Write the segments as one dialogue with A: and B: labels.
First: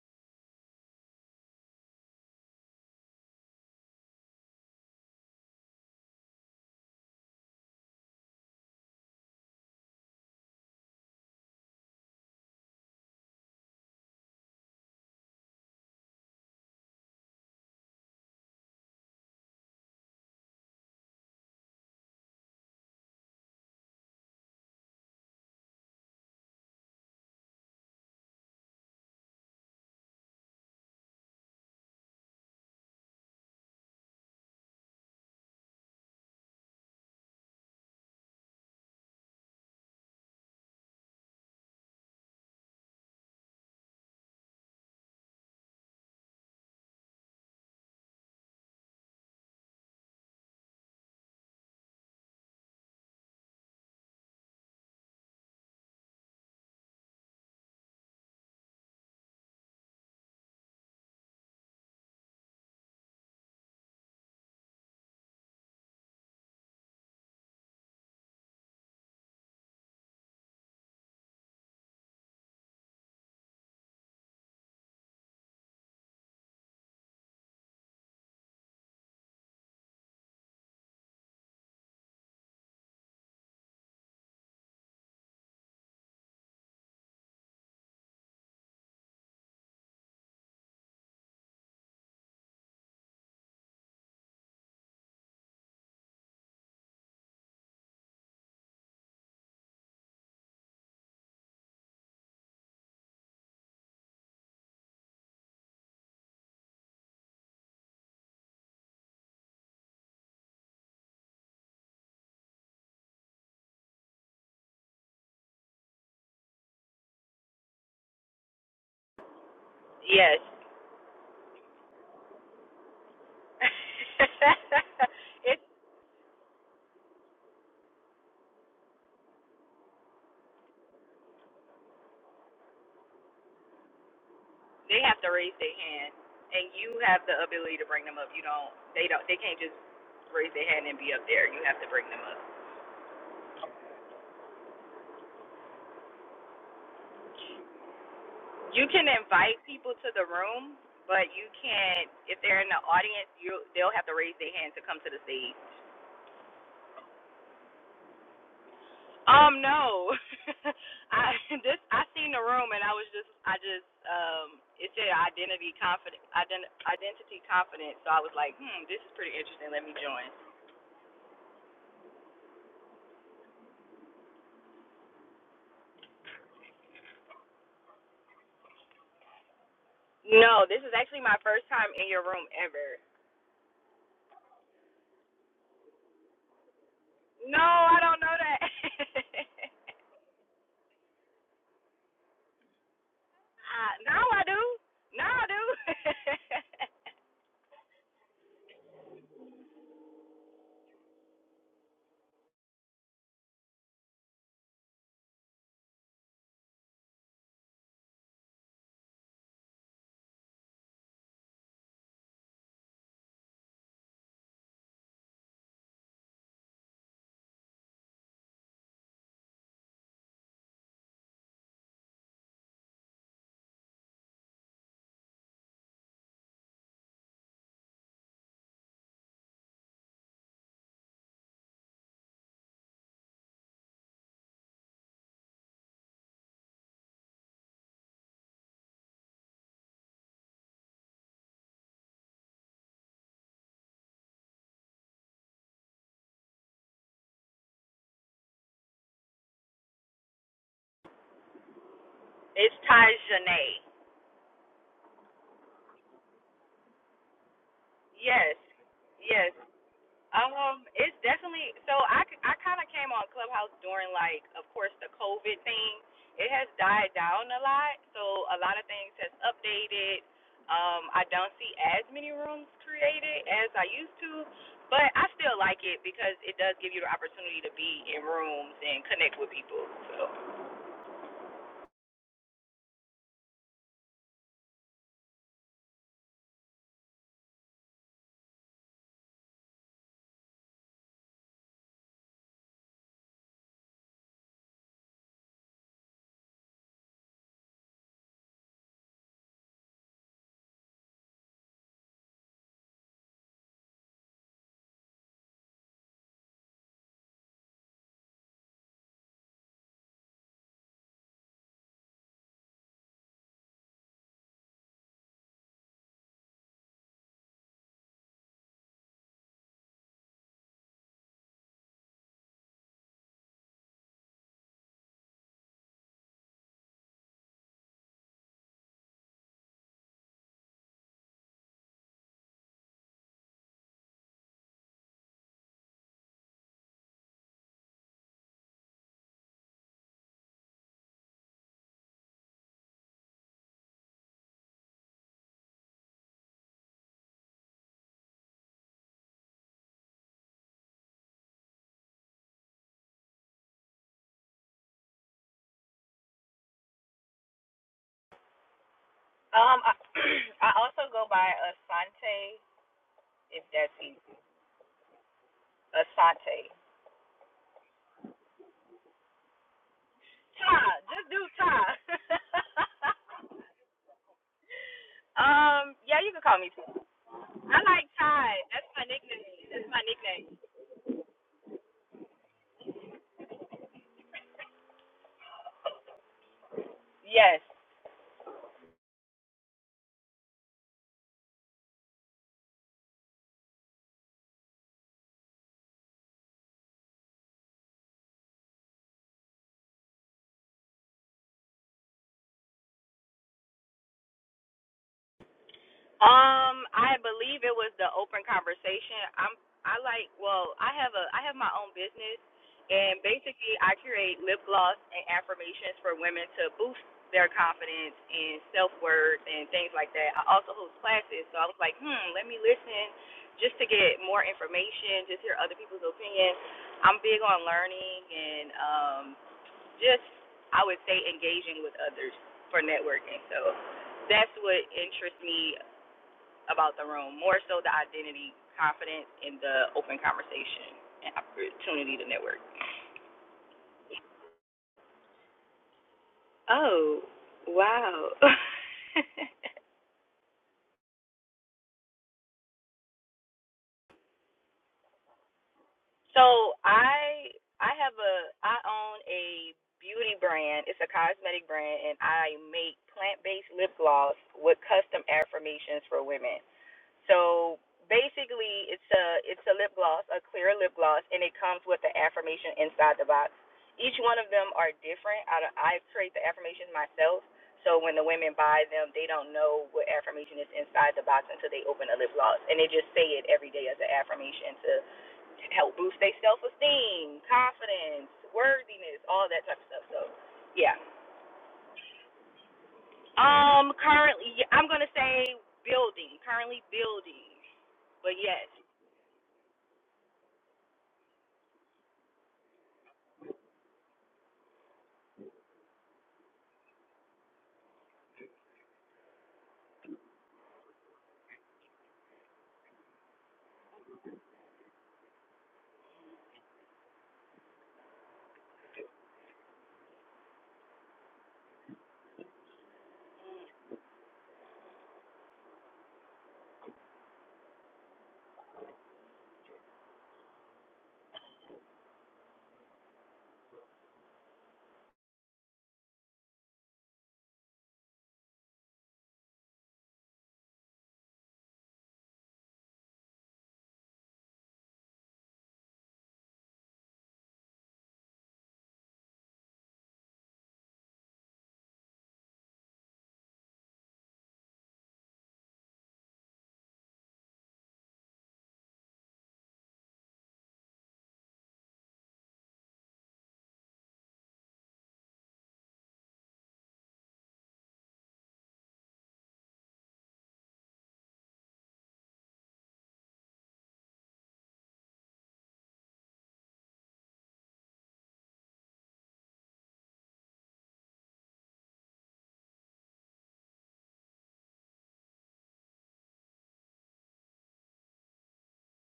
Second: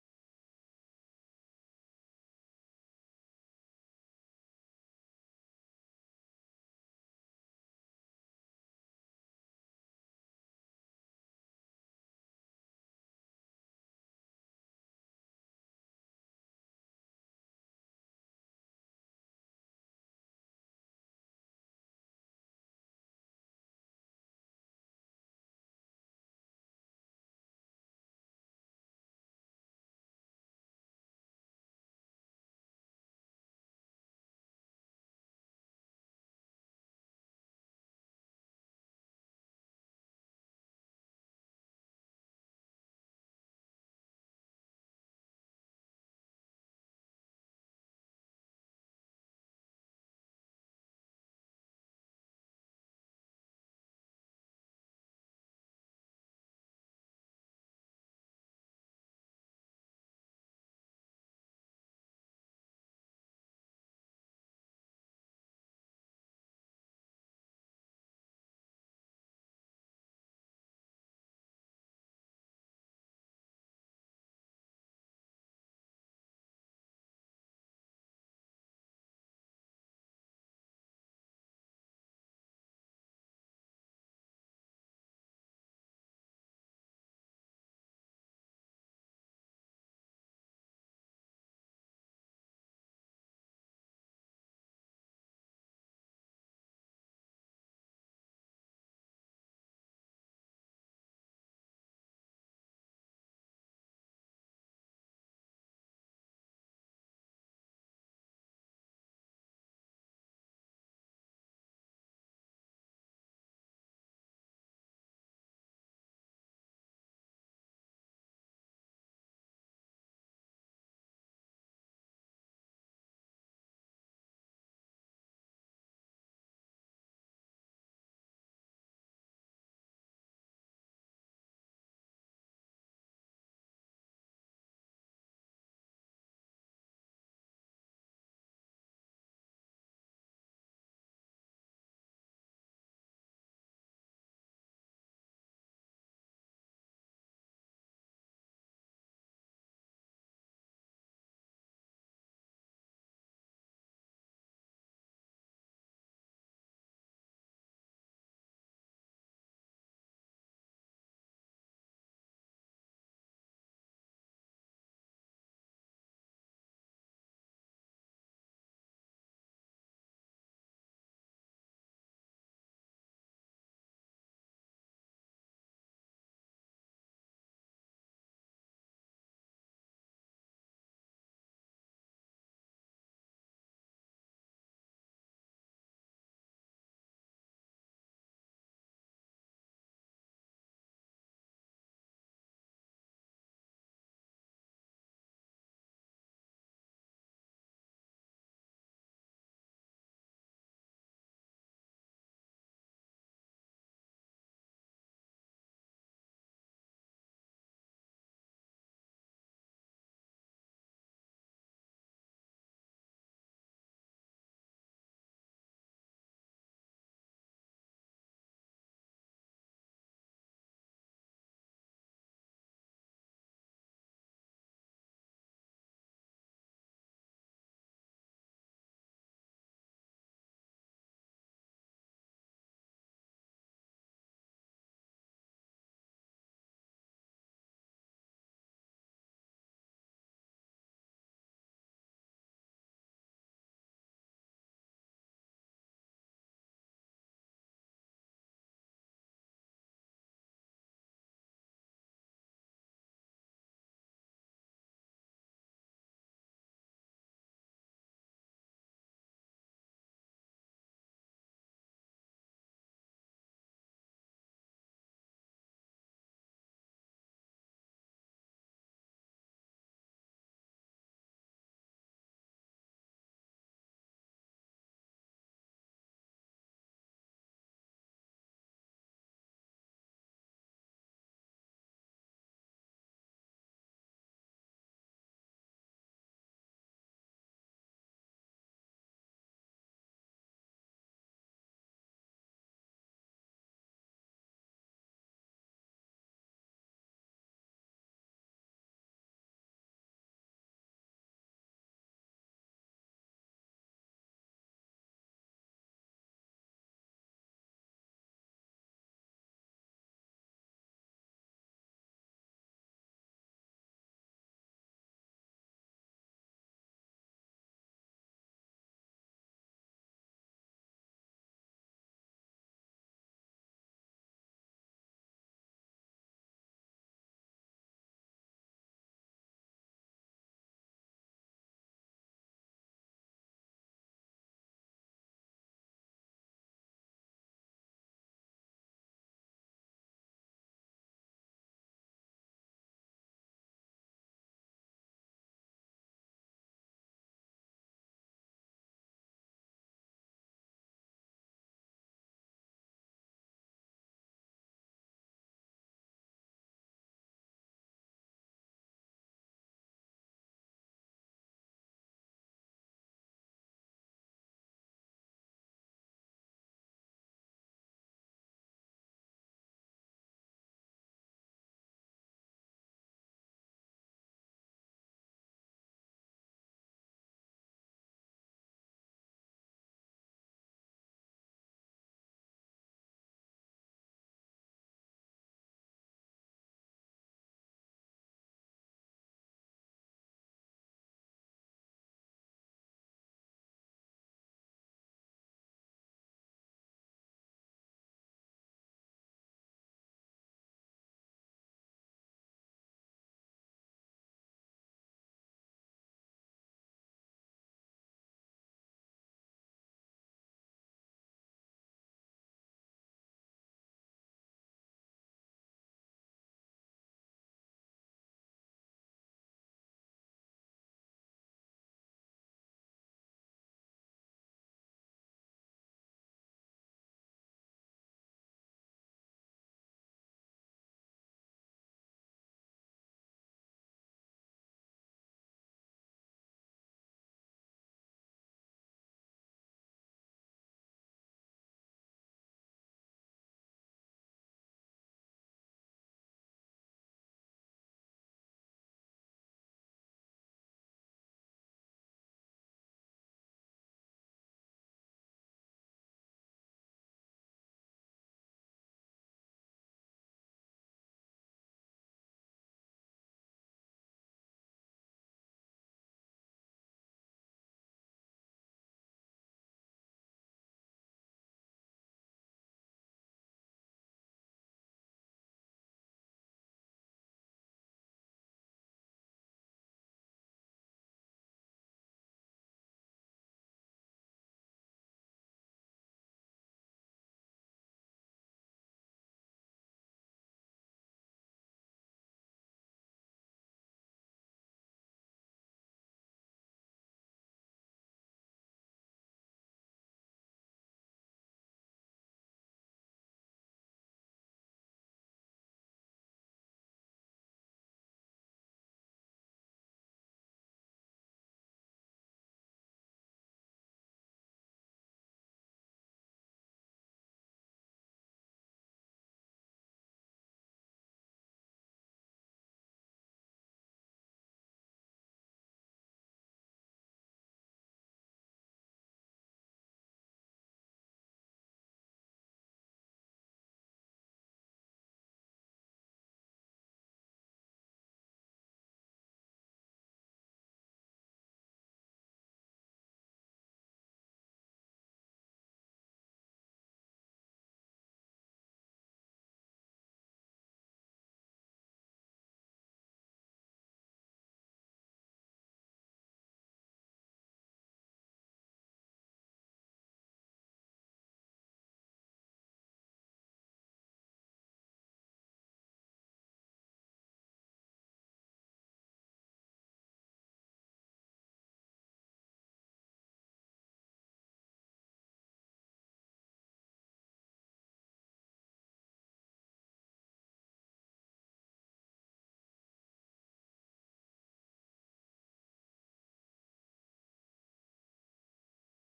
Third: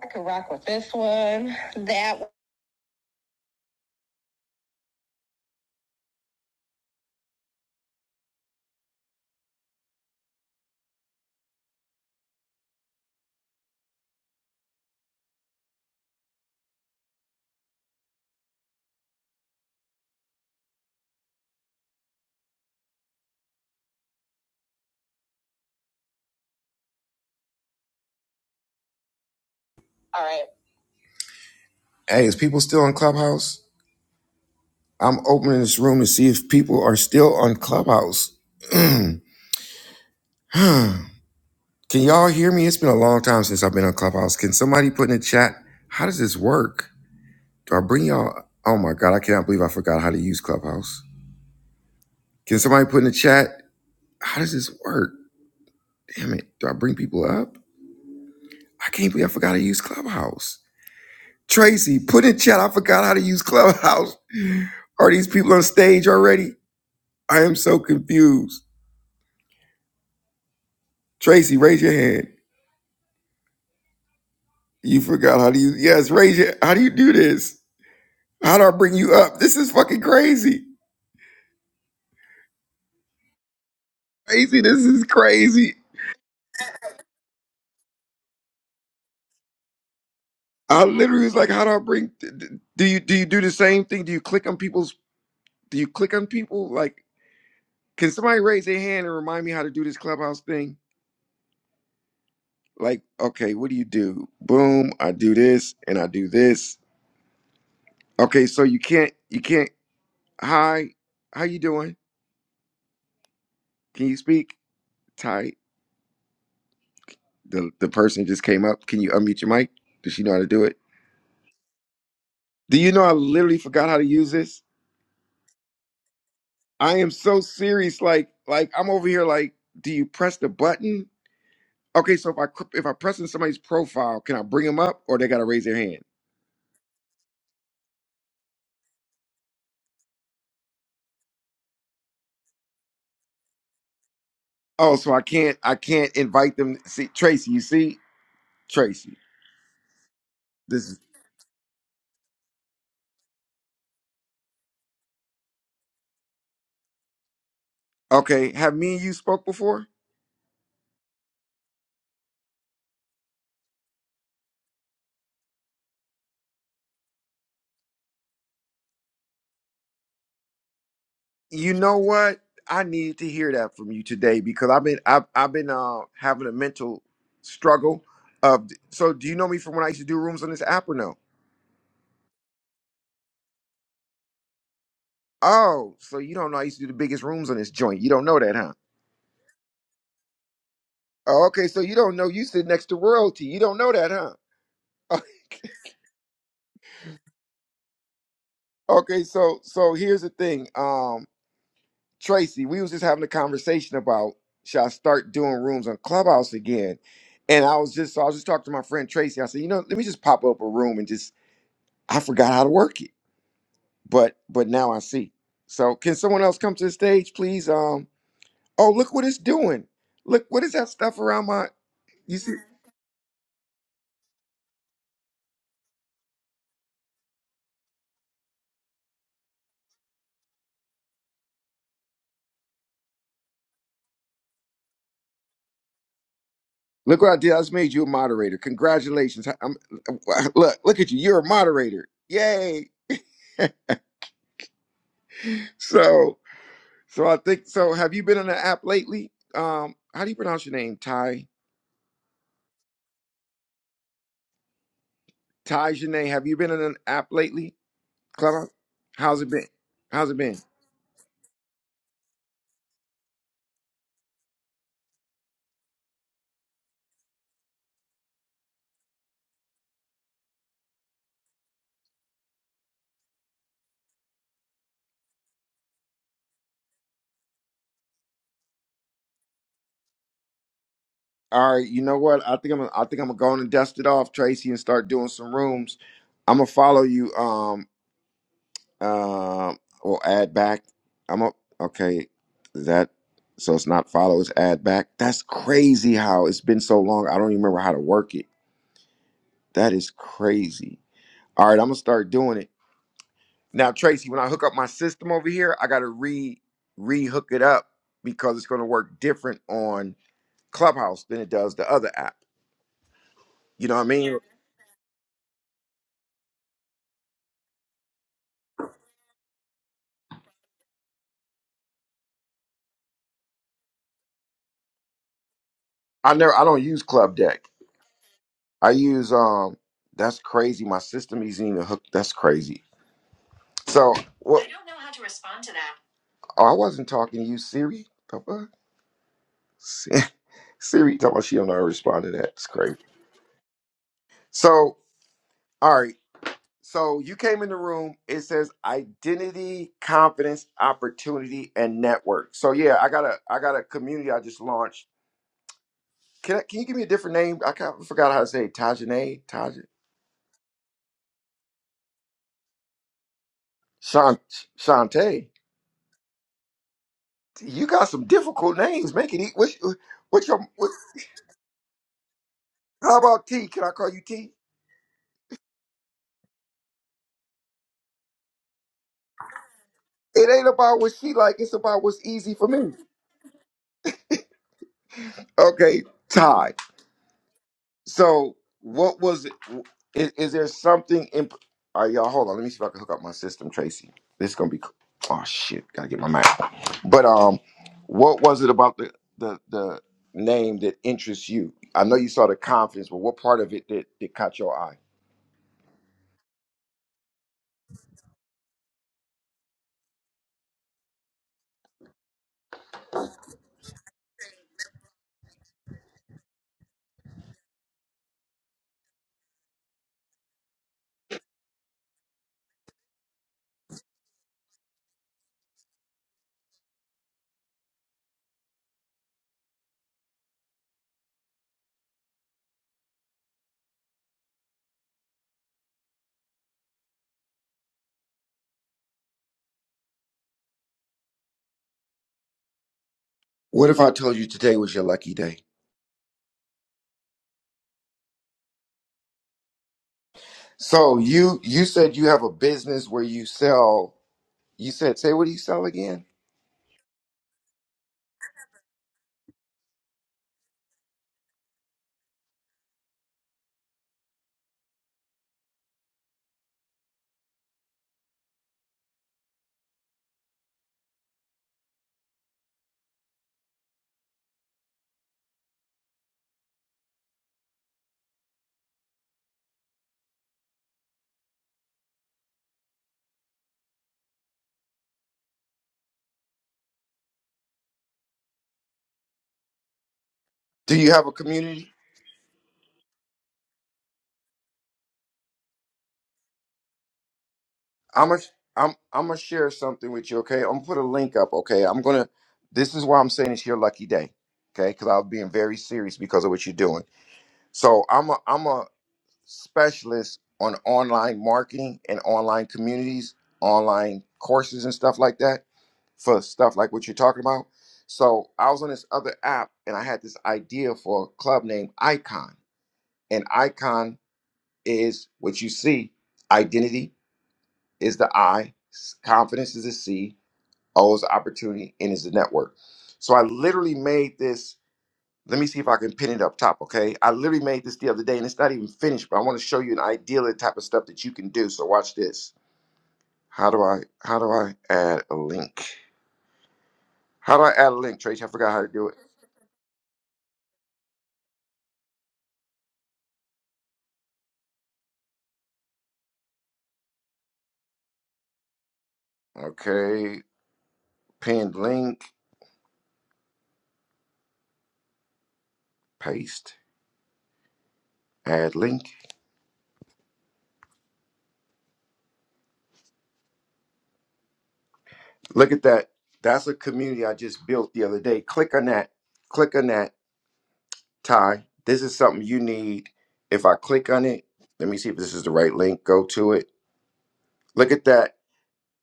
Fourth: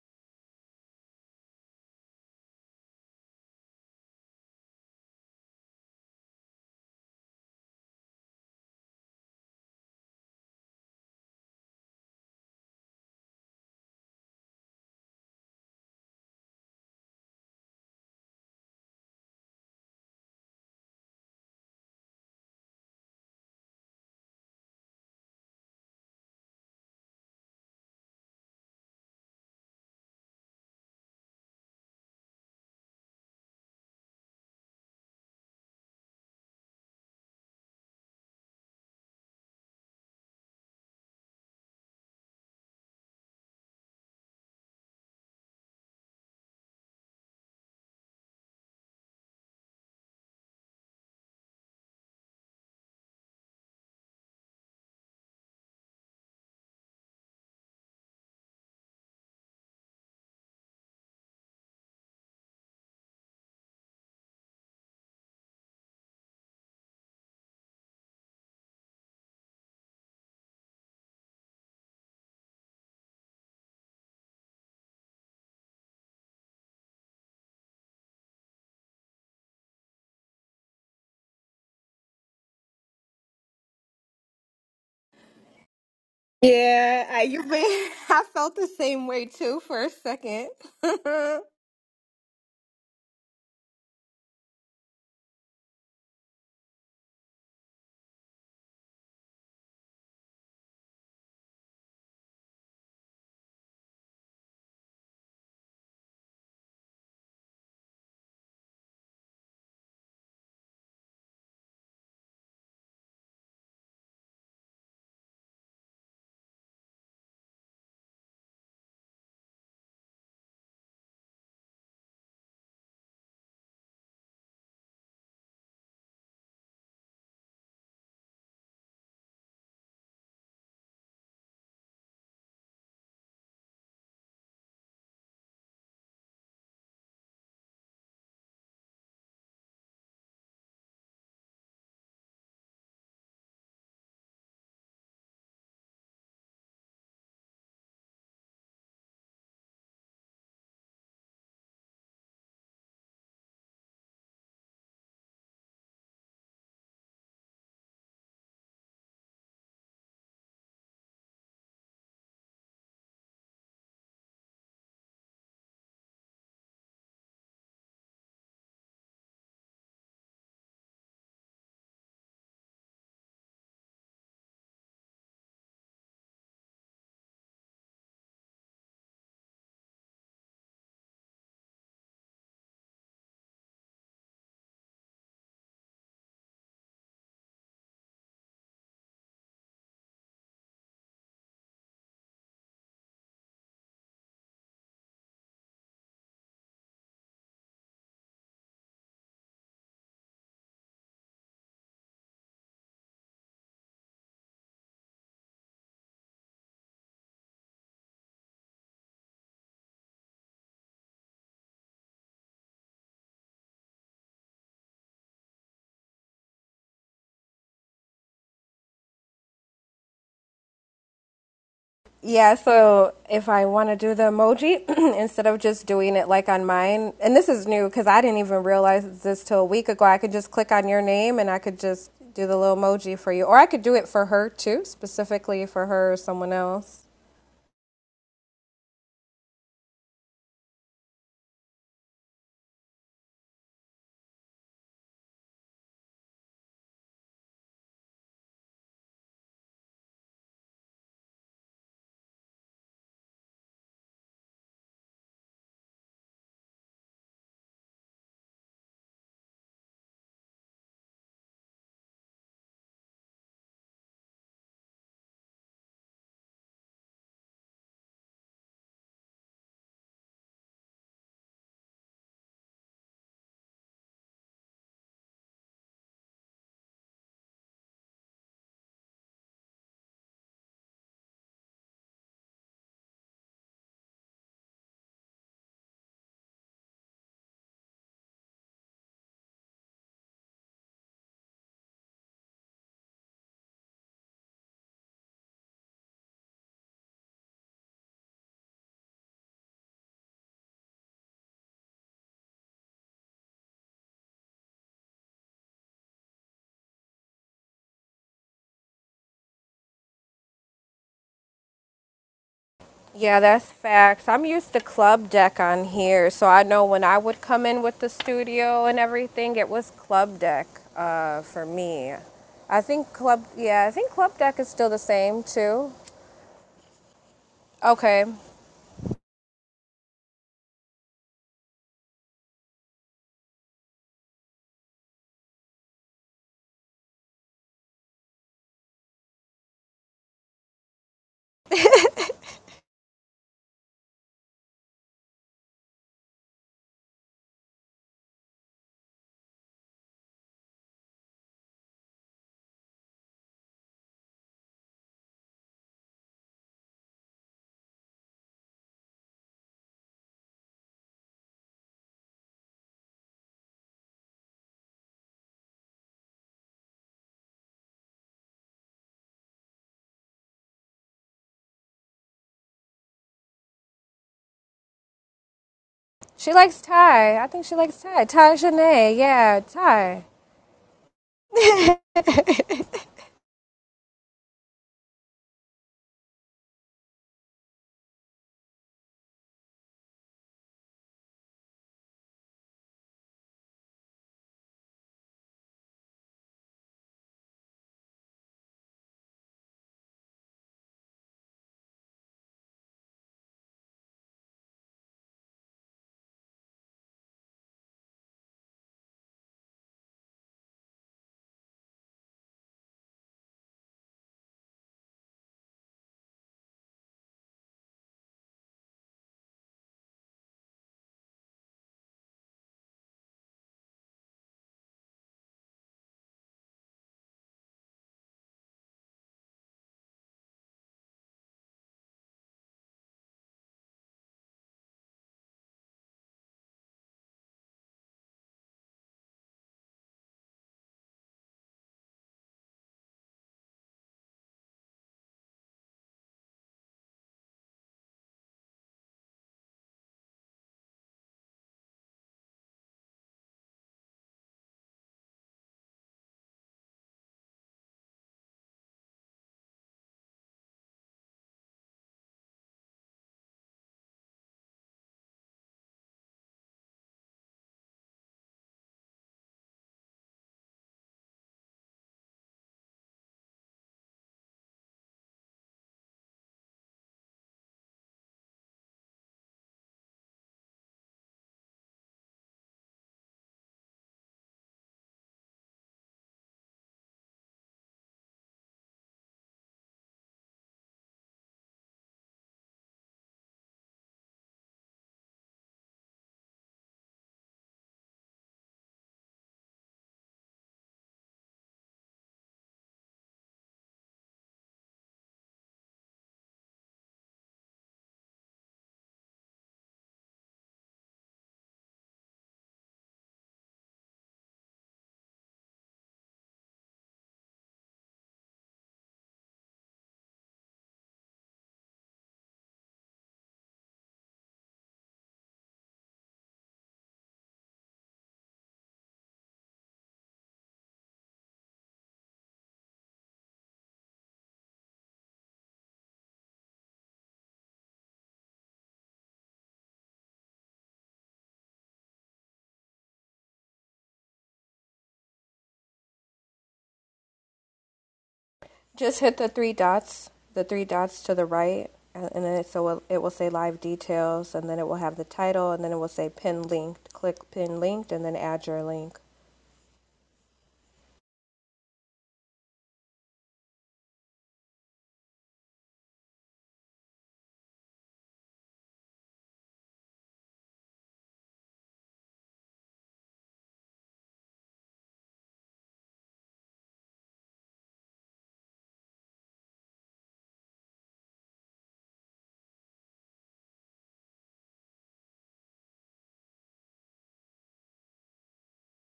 A: I could rock with this one. That one. All right. Hey, is people still on Clubhouse? I'm opening this room to see if people are still on Clubhouse. Can y'all hear me? It's been a long time since I've been on Clubhouse. Can somebody put in the chat? How does this work? Do I bring y'all? Oh my God, I cannot believe I forgot how to use Clubhouse. Can somebody put in the chat? How does this work? Damn it. Do I bring people up? I can't believe I forgot how to use Clubhouse. Tracy, put in chat. I forgot how to use Clubhouse. Are these people on stage already? I am so confused. Tracy, raise your hand. You forgot how to use. Yes, raise your. How do you do this? How do I bring you up? This is fucking crazy. Crazy. This is crazy.
B: Yeah, I, you been, I felt the same way too for a second.
A: I literally was like, how do I bring? Do you do you do the same thing? Do you click on people's? Do you click on people? Like, can somebody raise their hand and remind me how to do this clubhouse thing? Like, okay, what do you do? Boom, I do this and I do this. Okay, so you can't you can't. Hi, how you doing? Can you speak? Tight. The the person just came up. Can you unmute your mic? Does she know how
C: Yes.
A: to do it? Do you know I literally forgot how to use this?
C: it's
A: I am so serious. Like like I'm over here. Like, do you press the button? Okay, so if I cr- if I press in somebody's profile, can I bring them
C: they
A: up or
C: have
A: they
C: to
A: gotta
C: raise
A: raise
C: their
A: their hand?
C: hand, and you have the ability to bring them up. You don't. They don't. They can't just raise their hand and be up there. You have to bring them up.
A: Oh, so I can't I can't invite them. See Tracy, you see
C: You can
A: Tracy.
C: invite people to the room,
A: This is
C: but you can't if they're in the audience. You they'll have to raise their hand to come to the stage.
A: okay. Have me and you spoke
C: Um
A: before?
C: no, I this I seen the room and I was just I just um it said identity confident ident, identity confidence so I was like hmm this is pretty interesting let me join
A: You know what? I needed to hear that from you today because I've been I've, I've been uh, having a mental struggle. Of so, do you know me from when I used to do rooms on this
C: No, this
A: app
C: is
A: or no?
C: actually my first time in your room ever.
A: Oh, so you don't know I used to do the biggest rooms on
C: No,
A: this
C: I
A: joint. You
C: don't
A: don't
C: know
A: know that,
C: that.
A: huh? Oh, okay, so you don't know you sit next to royalty. You don't know
C: uh,
A: that,
C: now I
A: huh?
C: do. Now I do.
A: okay, so so here's the thing, um, Tracy. We was just having a conversation about should I start doing rooms on Clubhouse again? And I was just so I was just talking to my friend Tracy. I said, you know, let me just pop up a room and just I forgot how to work it, but but now I see. So can someone else come to the stage, please? Um. Oh, look what it's doing. Look what is that stuff around my? You
B: yeah,
A: see?
B: so if I want to do the emoji, instead of just doing it like on mine, and this is new because I didn't even realize this till a week ago, I could just click on your name and I could just do the little emoji for you. Or I could do it for her too, specifically for her or someone else.
A: Look what I did. I just made you a moderator. Congratulations. I- I'm, look, look at you. You're a moderator. Yay. So so I think so. Have you been in an app lately? Um. How do you pronounce your name? Ty
C: it's Tajane.
A: Ty Janae. Have you been in an app lately?
C: Yes.
A: Clubhouse. How's it
C: Yes.
A: been? How's it been?
C: Um, it's definitely so. I I kind of came on Clubhouse during like, of course, the COVID thing. It has died down a lot, so a lot of things has updated. Um, I don't see as many rooms created as I used to, but I still like it because it does give you the opportunity to be in rooms and connect with people. So,
A: All right, you know what? I think I'm Gonna- I think I'm gonna go on and dust it off, Tracy, and start doing some rooms. I'm gonna follow you. Um, um, or add back. I'm up. Okay, is that so? It's not follow. It's add back. That's crazy. How it's been so long. I don't even remember how to work it. That is crazy. All right, I'm gonna start doing it now, Tracy. When I hook up my system over here, I gotta re re hook it up because it's gonna work different on Clubhouse than it does the other app.
B: Yeah, that's
A: You know what I
B: facts.
A: mean?
B: I'm used to club deck on here, so I know when I would come in with the studio and everything, it was club deck uh, for me. I think club, yeah, I think club deck is still the same too.
A: I never. I don't use Club Deck.
B: Okay,
A: I use um. That's crazy. My system isn't even hooked. That's crazy. So what? I wasn't talking to you, Siri. The fuck? Si- Siri, talking about she don't know how to respond to that. It's crazy. So all right. So you came in the room. It says identity, confidence, opportunity, and network. So yeah, I got a I got a community I just launched. Can I, can you give me a different name? I kind of forgot how to say it. Tajane, Taj,
C: um, I, I also go by Asante if that's easy.
A: Shan, Shante.
C: Asante.
A: You got some difficult names. Make it eat. What, what your?
C: Ta,
A: What,
C: just do Ta.
A: how about T? Can I call you T?
C: Um, yeah, you can
B: she
C: call me
B: likes
C: T.
B: Ty. I think she
C: I
B: likes
C: like
B: Ty.
C: Ty.
B: Ty
C: That's my
B: Janae,
C: nickname.
B: yeah,
C: That's my
B: Ty.
A: It
C: nickname.
A: ain't about what she like. It's about what's easy for me. Okay, Ty.
C: Yes.
A: So, what was it? Is, is there something? In, all right, y'all. Hold on. Let me see if I can hook up my system, Tracy. This is gonna be. Oh shit! Gotta get my mic. But um, what was it about the the the name that interests you? I know you saw the confidence, but what part of it that that caught your eye?
C: Um, I believe it was the open conversation. I'm I like well, I have a I have my own business and basically I create lip gloss and affirmations for women to boost their confidence and self worth and things like that. I also host classes, so I was like, hmm, let me listen just to get more information, just hear other people's opinions. I'm big on learning and um just I would say engaging with others for networking. So that's what interests me about the room, more so the identity, confidence, and the open conversation and opportunity to network.
A: What if I told you today was your lucky day?
C: Oh, wow.
A: So you you said you have a business where you sell. You said say what do you sell again?
C: So I I have a I own a beauty brand. It's a cosmetic brand, and I make plant-based lip gloss with custom affirmations for women. So basically, it's a it's a lip gloss, a clear lip gloss, and it comes with the affirmation inside the box. Each one of them are different. I don't- I create the affirmations myself, so when the women buy them, they don't know what affirmation is inside the box until they open the lip gloss, and they just say it every day as an affirmation to help boost their self esteem, confidence, worthiness, all that type of stuff. So,
A: Do
C: yeah.
A: you have a community?
C: Um, currently, yeah, I'm gonna say building. Currently building,
A: I'm
C: but
A: gonna
C: yes,
A: i am I'm I'm gonna share something with you. Okay, I'm gonna put a link up. Okay, I'm gonna. This is why I'm saying it's your lucky day. Okay, because I was being very serious because of what you're doing. So I'm a I'm a Specialists on online marketing and online communities, online courses and stuff like that for stuff like what you're talking about. So I was on this other app and I had this idea for a club named Icon. And Icon is what you see. Identity is the I, s- confidence is the C, O is opportunity, and is the network. So I literally made this let me see if I can pin it up top, okay? I literally made this the other day and it's not even finished, but I want to show you an ideal type of stuff that you can do. So watch this. How do I how do I add a link? How do I add a link, Tracy? I forgot how to do it.
B: Just hit the three dots, the three dots to the right, and and then it, so it it will say live details, and then it will have the title, and then it will say pin linked. Click pin linked, and then add your link.
A: Okay, pinned link, paste, add link. Look at that. That's a community I just built the other day. Click on that. Click on that, Ty. This is something you need. If I click on it, let me see if this is the right link. Go to it. Look at that.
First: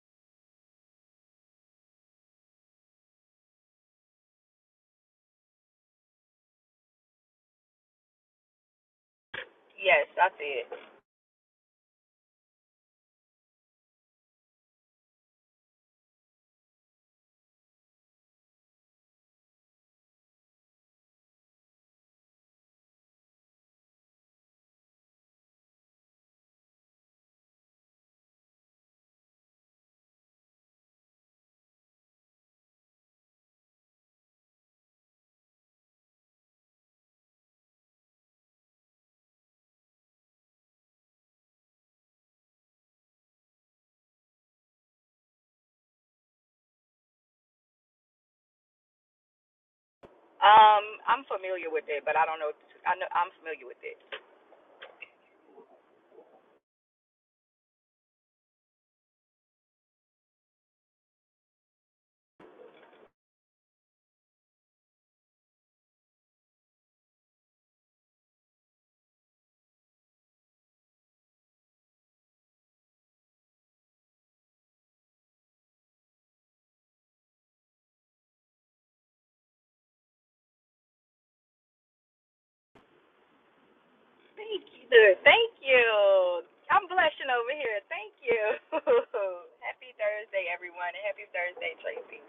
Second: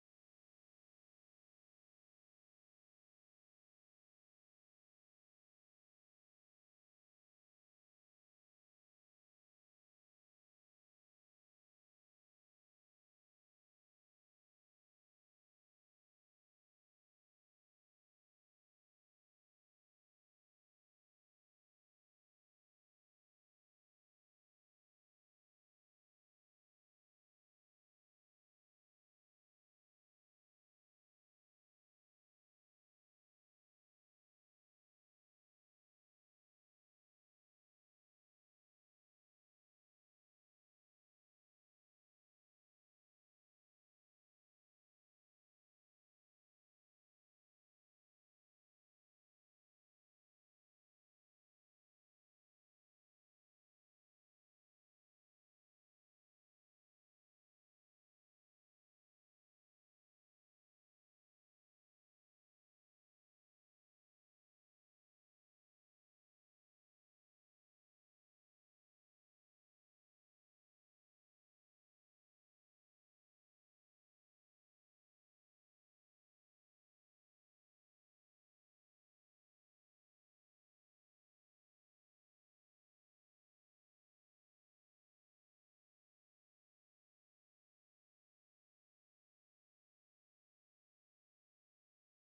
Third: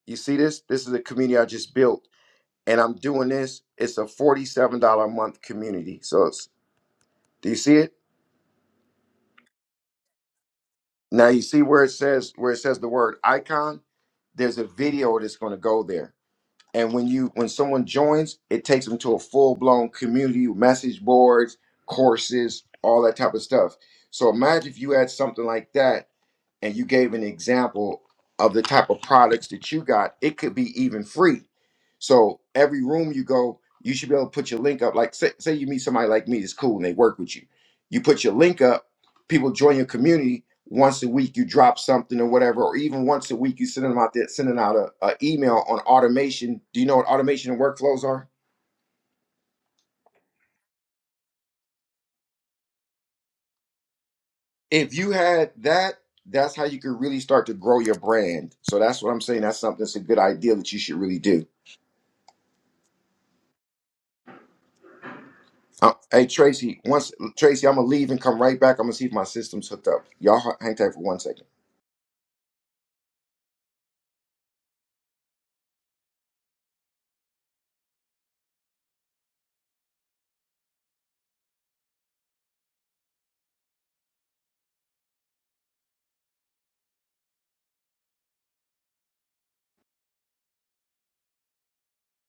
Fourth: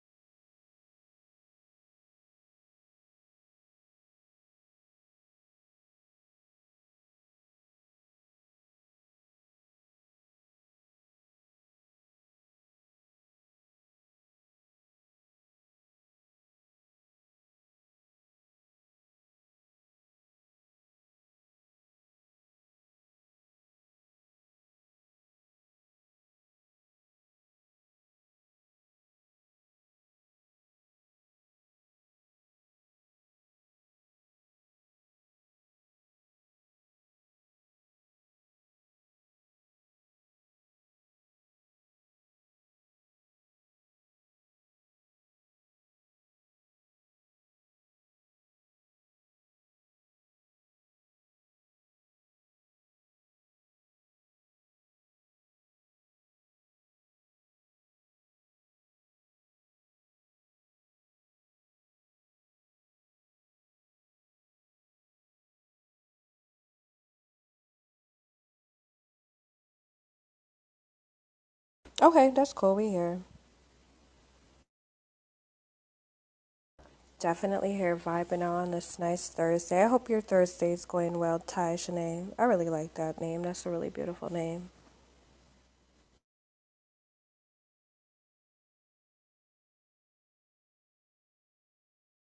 A: You see this? This is a community I just built. and I'm doing this. It's a $47 a month community. So it's, do you see it?
C: yes, I see it.
A: Now you see where it says where it says the word icon. There's a video that's going to go there. And when you when someone joins, it takes them to a full blown community message boards, courses, all that type of stuff. So imagine if you had something like that and you gave an example of the type of products that you got, it could be even free. So every room you go, you should be able to put your link up. Like say, say you meet somebody like me that's cool and they work with you. You put your link up, people join your community once a week you drop something or whatever, or even once a week you send them out there sending out a, a email on automation. Do you know what automation and workflows are?
C: Um, I'm familiar with it, but I don't know. I know I'm familiar with it.
A: If you had that, that's how you could really start to grow your brand. So that's what I'm saying. That's something that's a good idea that you should really do. Uh, hey Tracy, once Tracy, I'm gonna leave and come right back. I'm gonna see if my system's hooked up. Y'all h- hang tight for one second.
B: Okay, that's cool. We here. Definitely here vibing on this nice Thursday. I hope your Thursday's going well, Ty Shanae. I really like that name. That's a really beautiful
C: Thank
B: name.
C: you. Thank you. I'm blushing over here. Thank you. happy Thursday, everyone, and happy Thursday, Tracy.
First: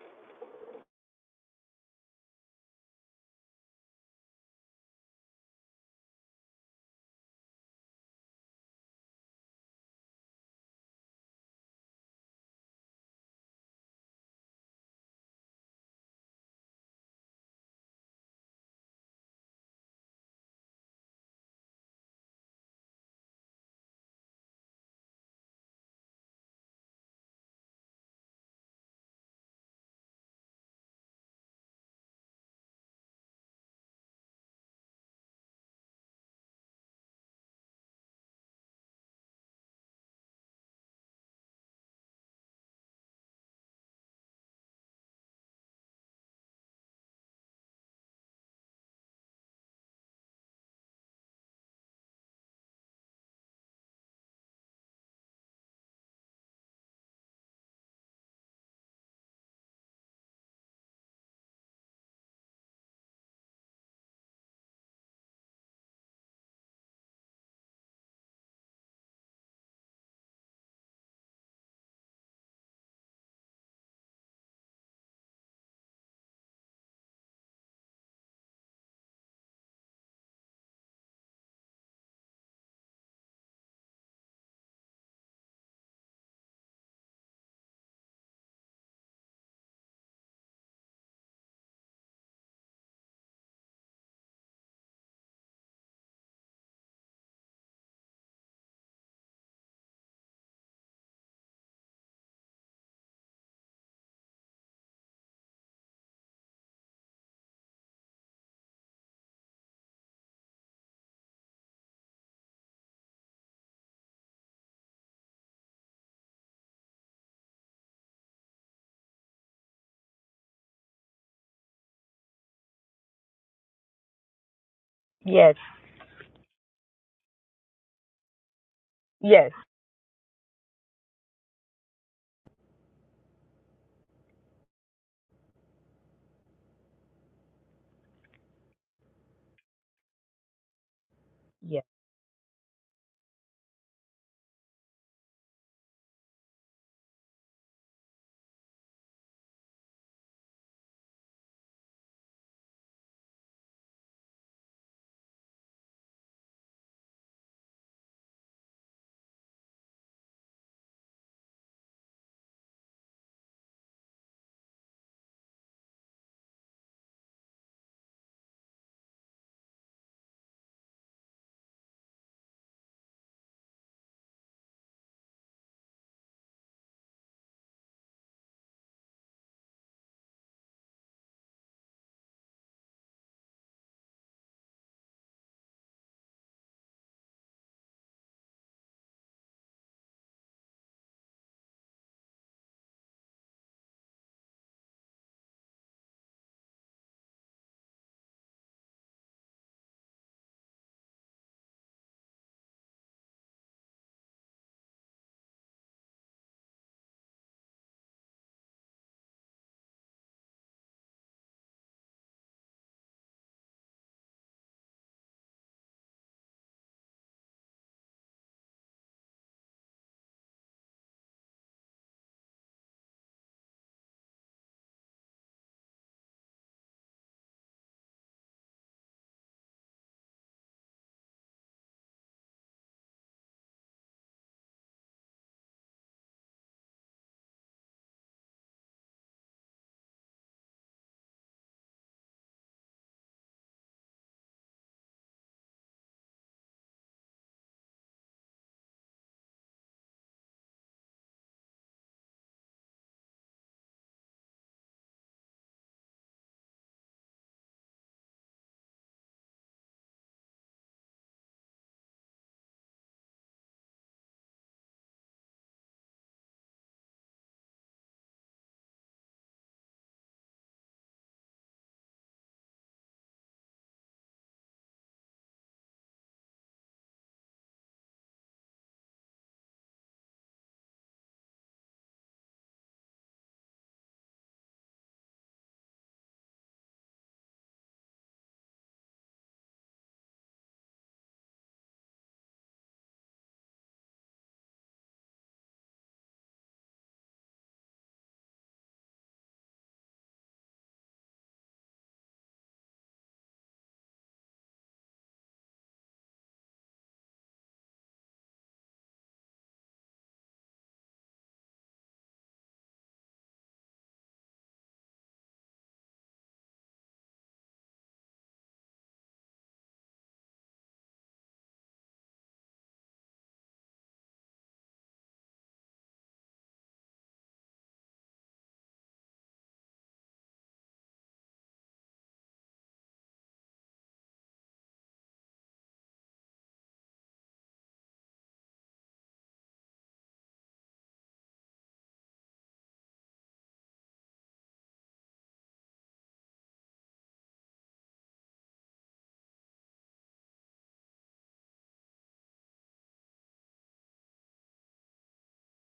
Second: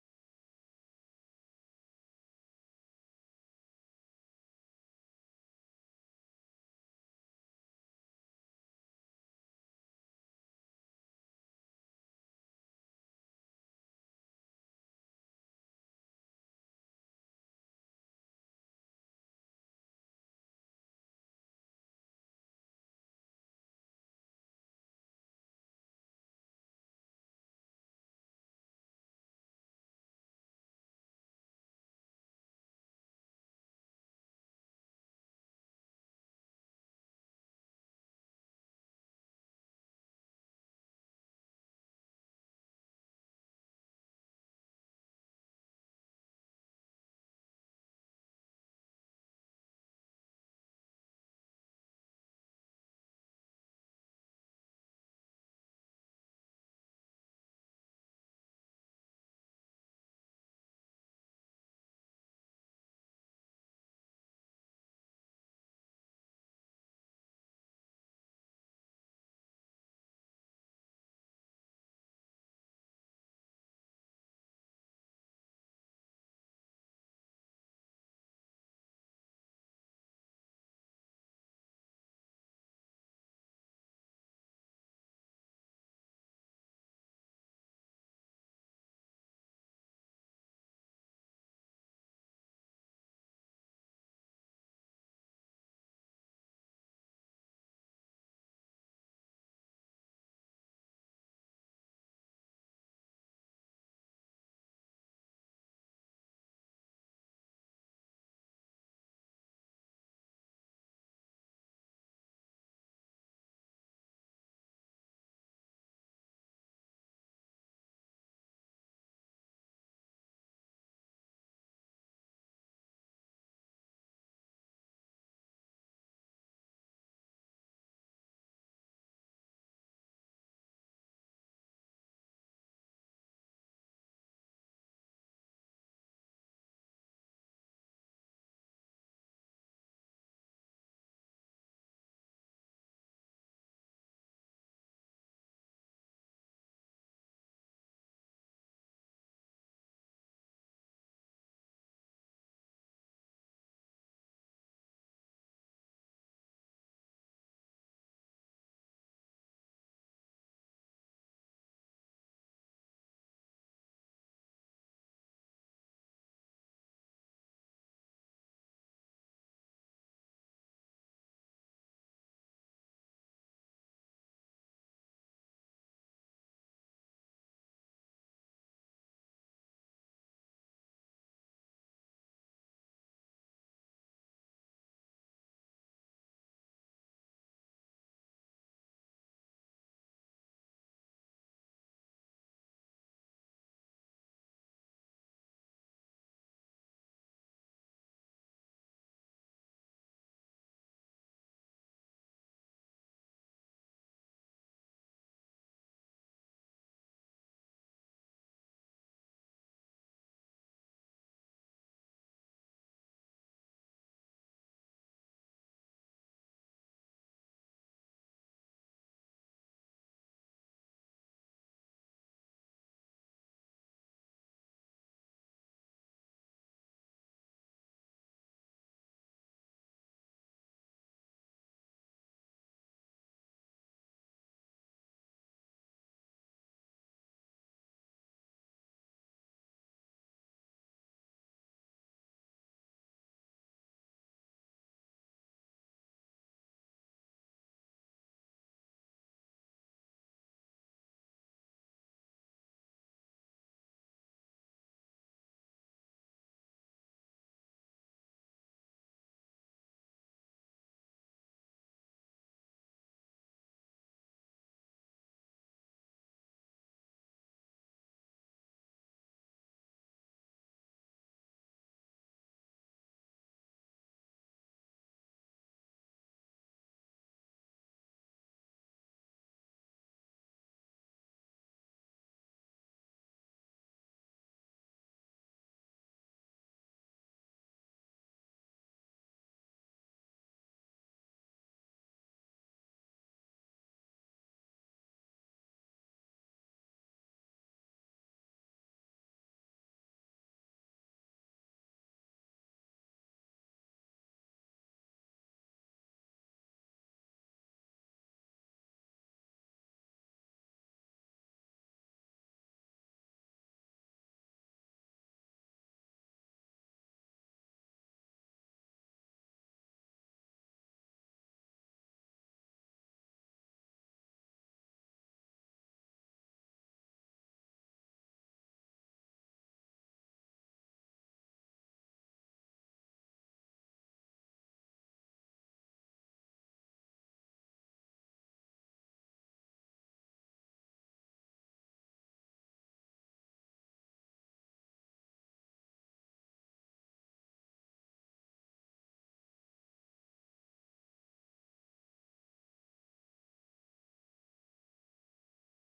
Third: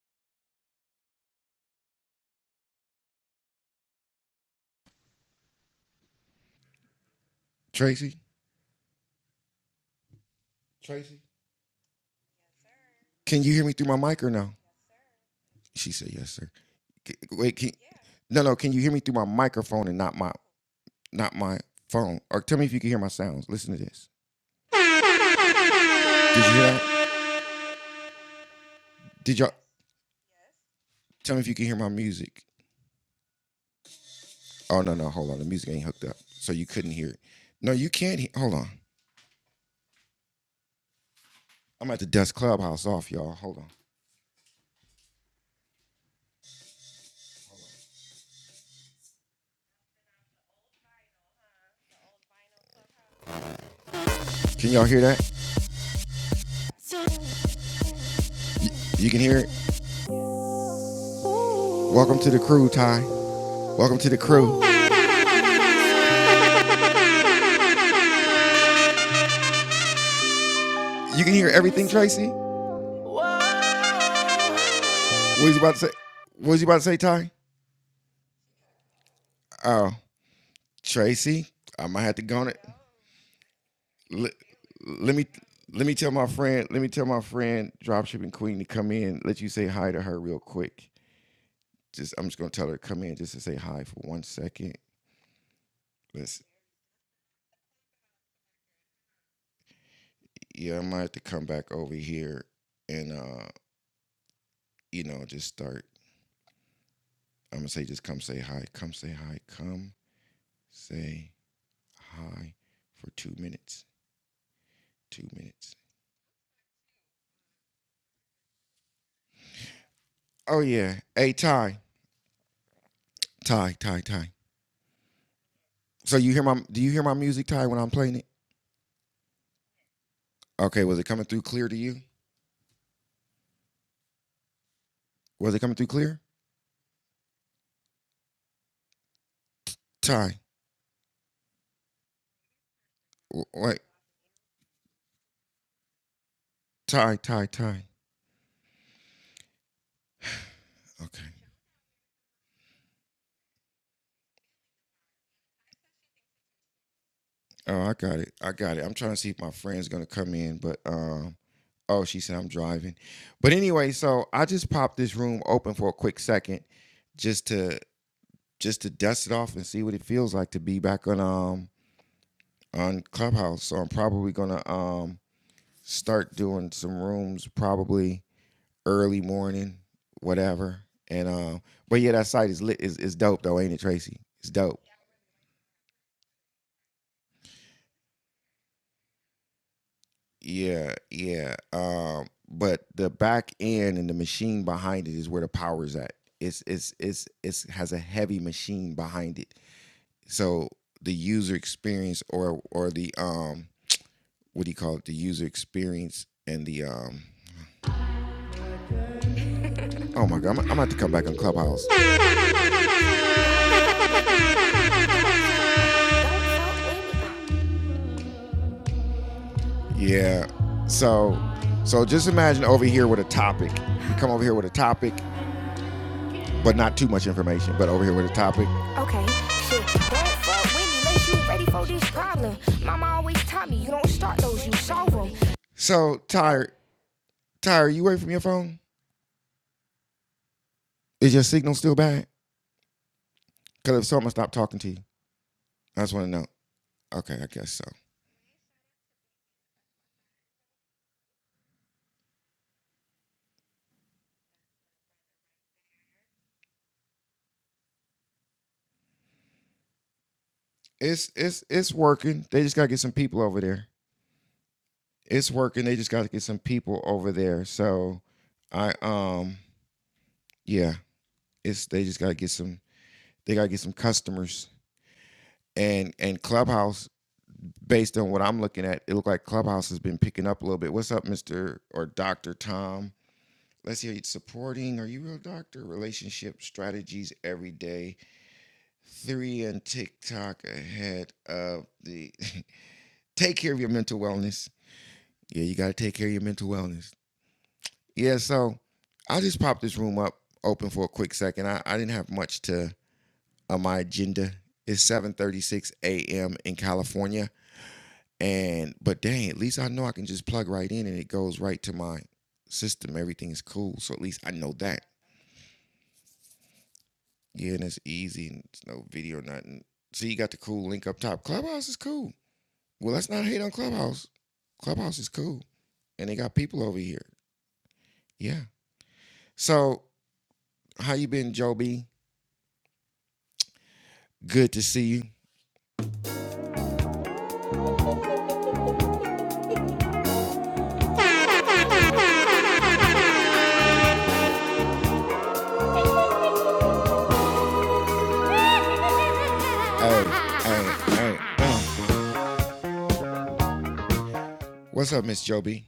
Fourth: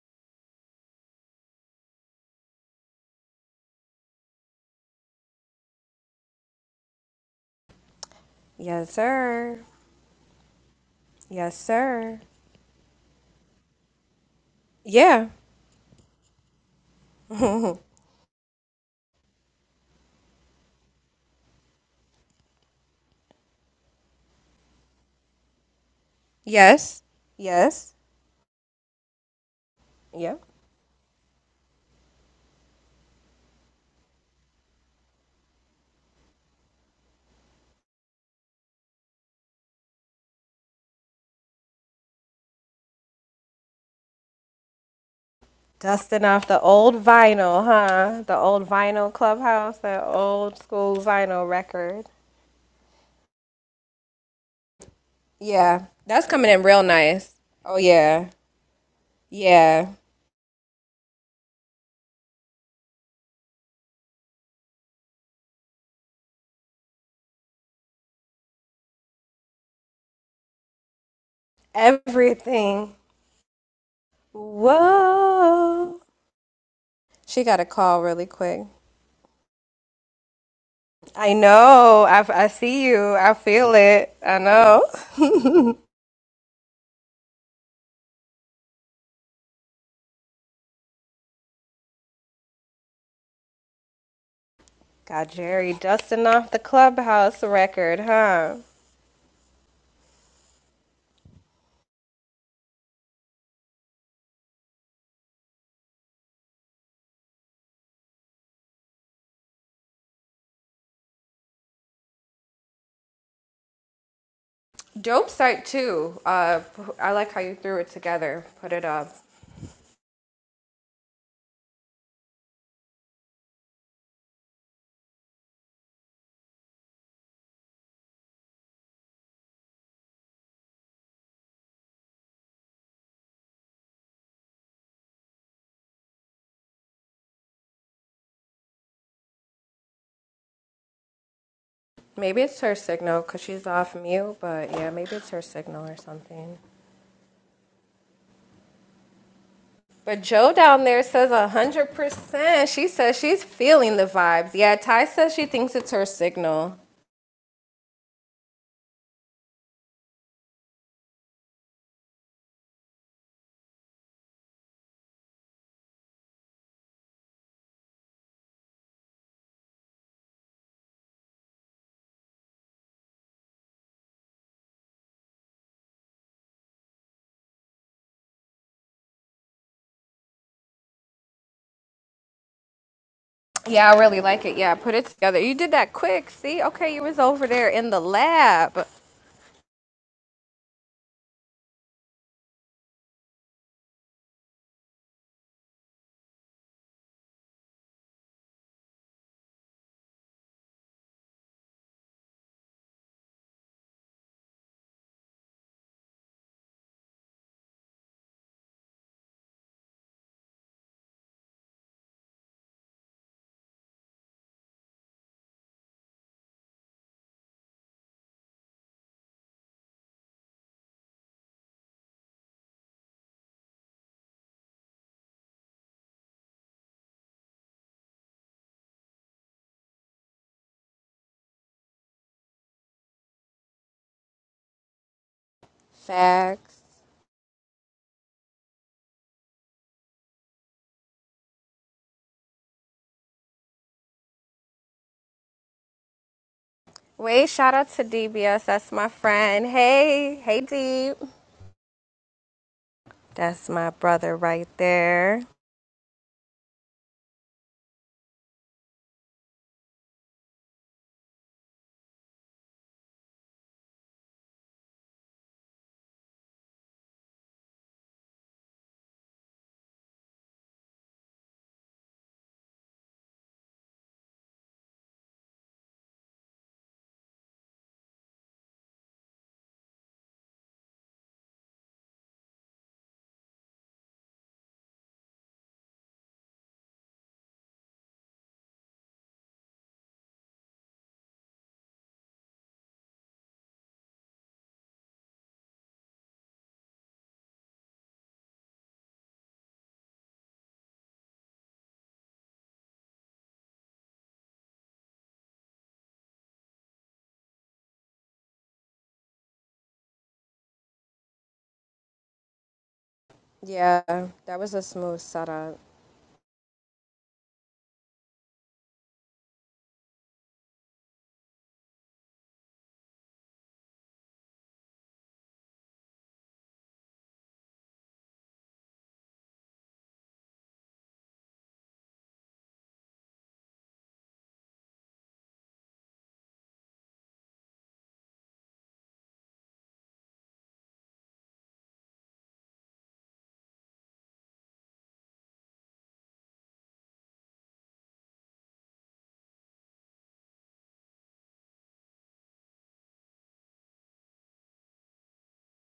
A: Tracy,
B: Yes, sir.
A: Tracy,
B: Yes, sir.
A: can you hear me through my mic or no?
B: Yeah.
A: She said yes, sir. C- Wait, can, no, no. Can you hear me through my microphone and not my not my phone? Or tell me if you can hear my sounds. Listen to this. Did you hear that?
B: yes. Yes.
A: Did y'all
B: Yep.
A: tell me if you can hear my music? Oh no, no. Hold on. The music ain't hooked up, so you couldn't hear it. No, you can't. He- hold on. I'm at the Dust Clubhouse off, y'all. Hold on.
B: Dusting off the old vinyl, huh? The old vinyl clubhouse, that old school vinyl record.
A: Can y'all hear that?
B: Yeah. That's coming in real nice. Oh, yeah.
A: You can hear it.
B: Yeah.
A: Welcome to the crew, Ty. Welcome to the crew. You can hear everything, Tracy. What
B: Everything.
A: was you about to say?
B: Whoa.
A: What was you about to say, Ty?
B: She got a call really quick.
A: Oh,
B: I
A: Tracy, I might
B: know.
A: have to
B: I,
A: go
B: I
A: on it.
B: see you. I feel it.
A: L-
B: I know.
A: let me let me tell my friend. Let me tell my friend, dropshipping queen, to come in. Let you say hi to her real quick. Just I'm just gonna tell her to come in just to say hi for one second.
B: Got Jerry dusting
A: Let's.
B: off the clubhouse record, huh?
A: Yeah, I might have to come back over here and uh, you know, just start. I'm gonna say, just come say hi. Come say hi. Come say hi for two minutes. Two
B: Dope site
A: minutes.
B: too. Uh, I like how you threw it together. Put it up.
A: Oh yeah. Hey Ty, Ty, Ty, Ty. So you hear my? Do you hear my music, Ty, when I'm playing it? Okay. Was it coming through clear to you? Was it coming through clear, Ty?
B: Maybe it's her signal because
A: w-
B: she's
A: Wait,
B: off mute, but yeah, maybe it's her signal or something.
A: Ty, Ty, Ty.
B: But Joe down there
A: Okay.
B: says 100%. She says she's feeling the vibes. Yeah, Ty says she thinks it's her signal.
A: Oh, I got it. I got it. I'm trying to see if my friend's gonna come in, but um. Oh, she said I'm driving. But anyway, so I just popped this room open for a quick second, just to just to dust it off and see what it feels like to be back on um on Clubhouse. So I'm probably gonna um start doing some rooms probably early morning, whatever. And um, but yeah, that site is lit. Is is dope though, ain't it,
B: Yeah, I really
A: Tracy?
B: like
A: It's
B: it. Yeah,
A: dope.
B: put it together. You did that quick. See? Okay, you was over there in the lab.
A: Yeah, yeah. Um, but the back end and the machine behind it is where the power is at. It's it's it's it's has a heavy machine behind it. So the user experience or or the um what do you call it? The user experience and the um. Oh my god, I'm, I'm about to come back on Clubhouse. Yeah. So so just imagine over here with a topic. You come over here with a topic, but not too much information, but over here with a topic. Okay, shit. you ready for this problem. Mama always taught me you don't start those, you solve them. So Tyre,
B: Facts.
A: Tyre, you away from your phone? Is your signal still bad? Cause if so, I'm gonna stop talking to you. I just wanna know. Okay, I
B: Wait,
A: guess
B: shout
A: so.
B: out to DBS. That's my friend. Hey, hey Deep. That's my brother right there.
A: It's it's it's working. They just gotta get some people over there. It's working. They just gotta get some people over there. So I um yeah, it's they just gotta get some they gotta get some customers and and Clubhouse. Based on what I'm looking at, it looked like Clubhouse has been picking up a little bit. What's up, Mister or Doctor Tom? Let's hear you supporting. Are you real doctor? Relationship strategies every day. Three and TikTok ahead of the. take care of your mental wellness. Yeah, you gotta take care of your mental wellness. Yeah, so I will just pop this room up open for a quick second. I, I didn't have much to on my agenda. It's 7:36 a.m. in California, and but dang, at least I know I can just plug right in and it goes right to my system. Everything is cool,
B: Yeah,
A: so at least I
B: that
A: know
B: was a
A: that.
B: smooth setup.
A: Yeah, and it's easy and it's no video, nothing. See, you got the cool link up top. Clubhouse is cool. Well, let's not hate on Clubhouse. Clubhouse is cool, and they got people over here. Yeah. So, how you been, Joby? Good to see you. Hey, hey, hey. uh. What's up, Miss Joby?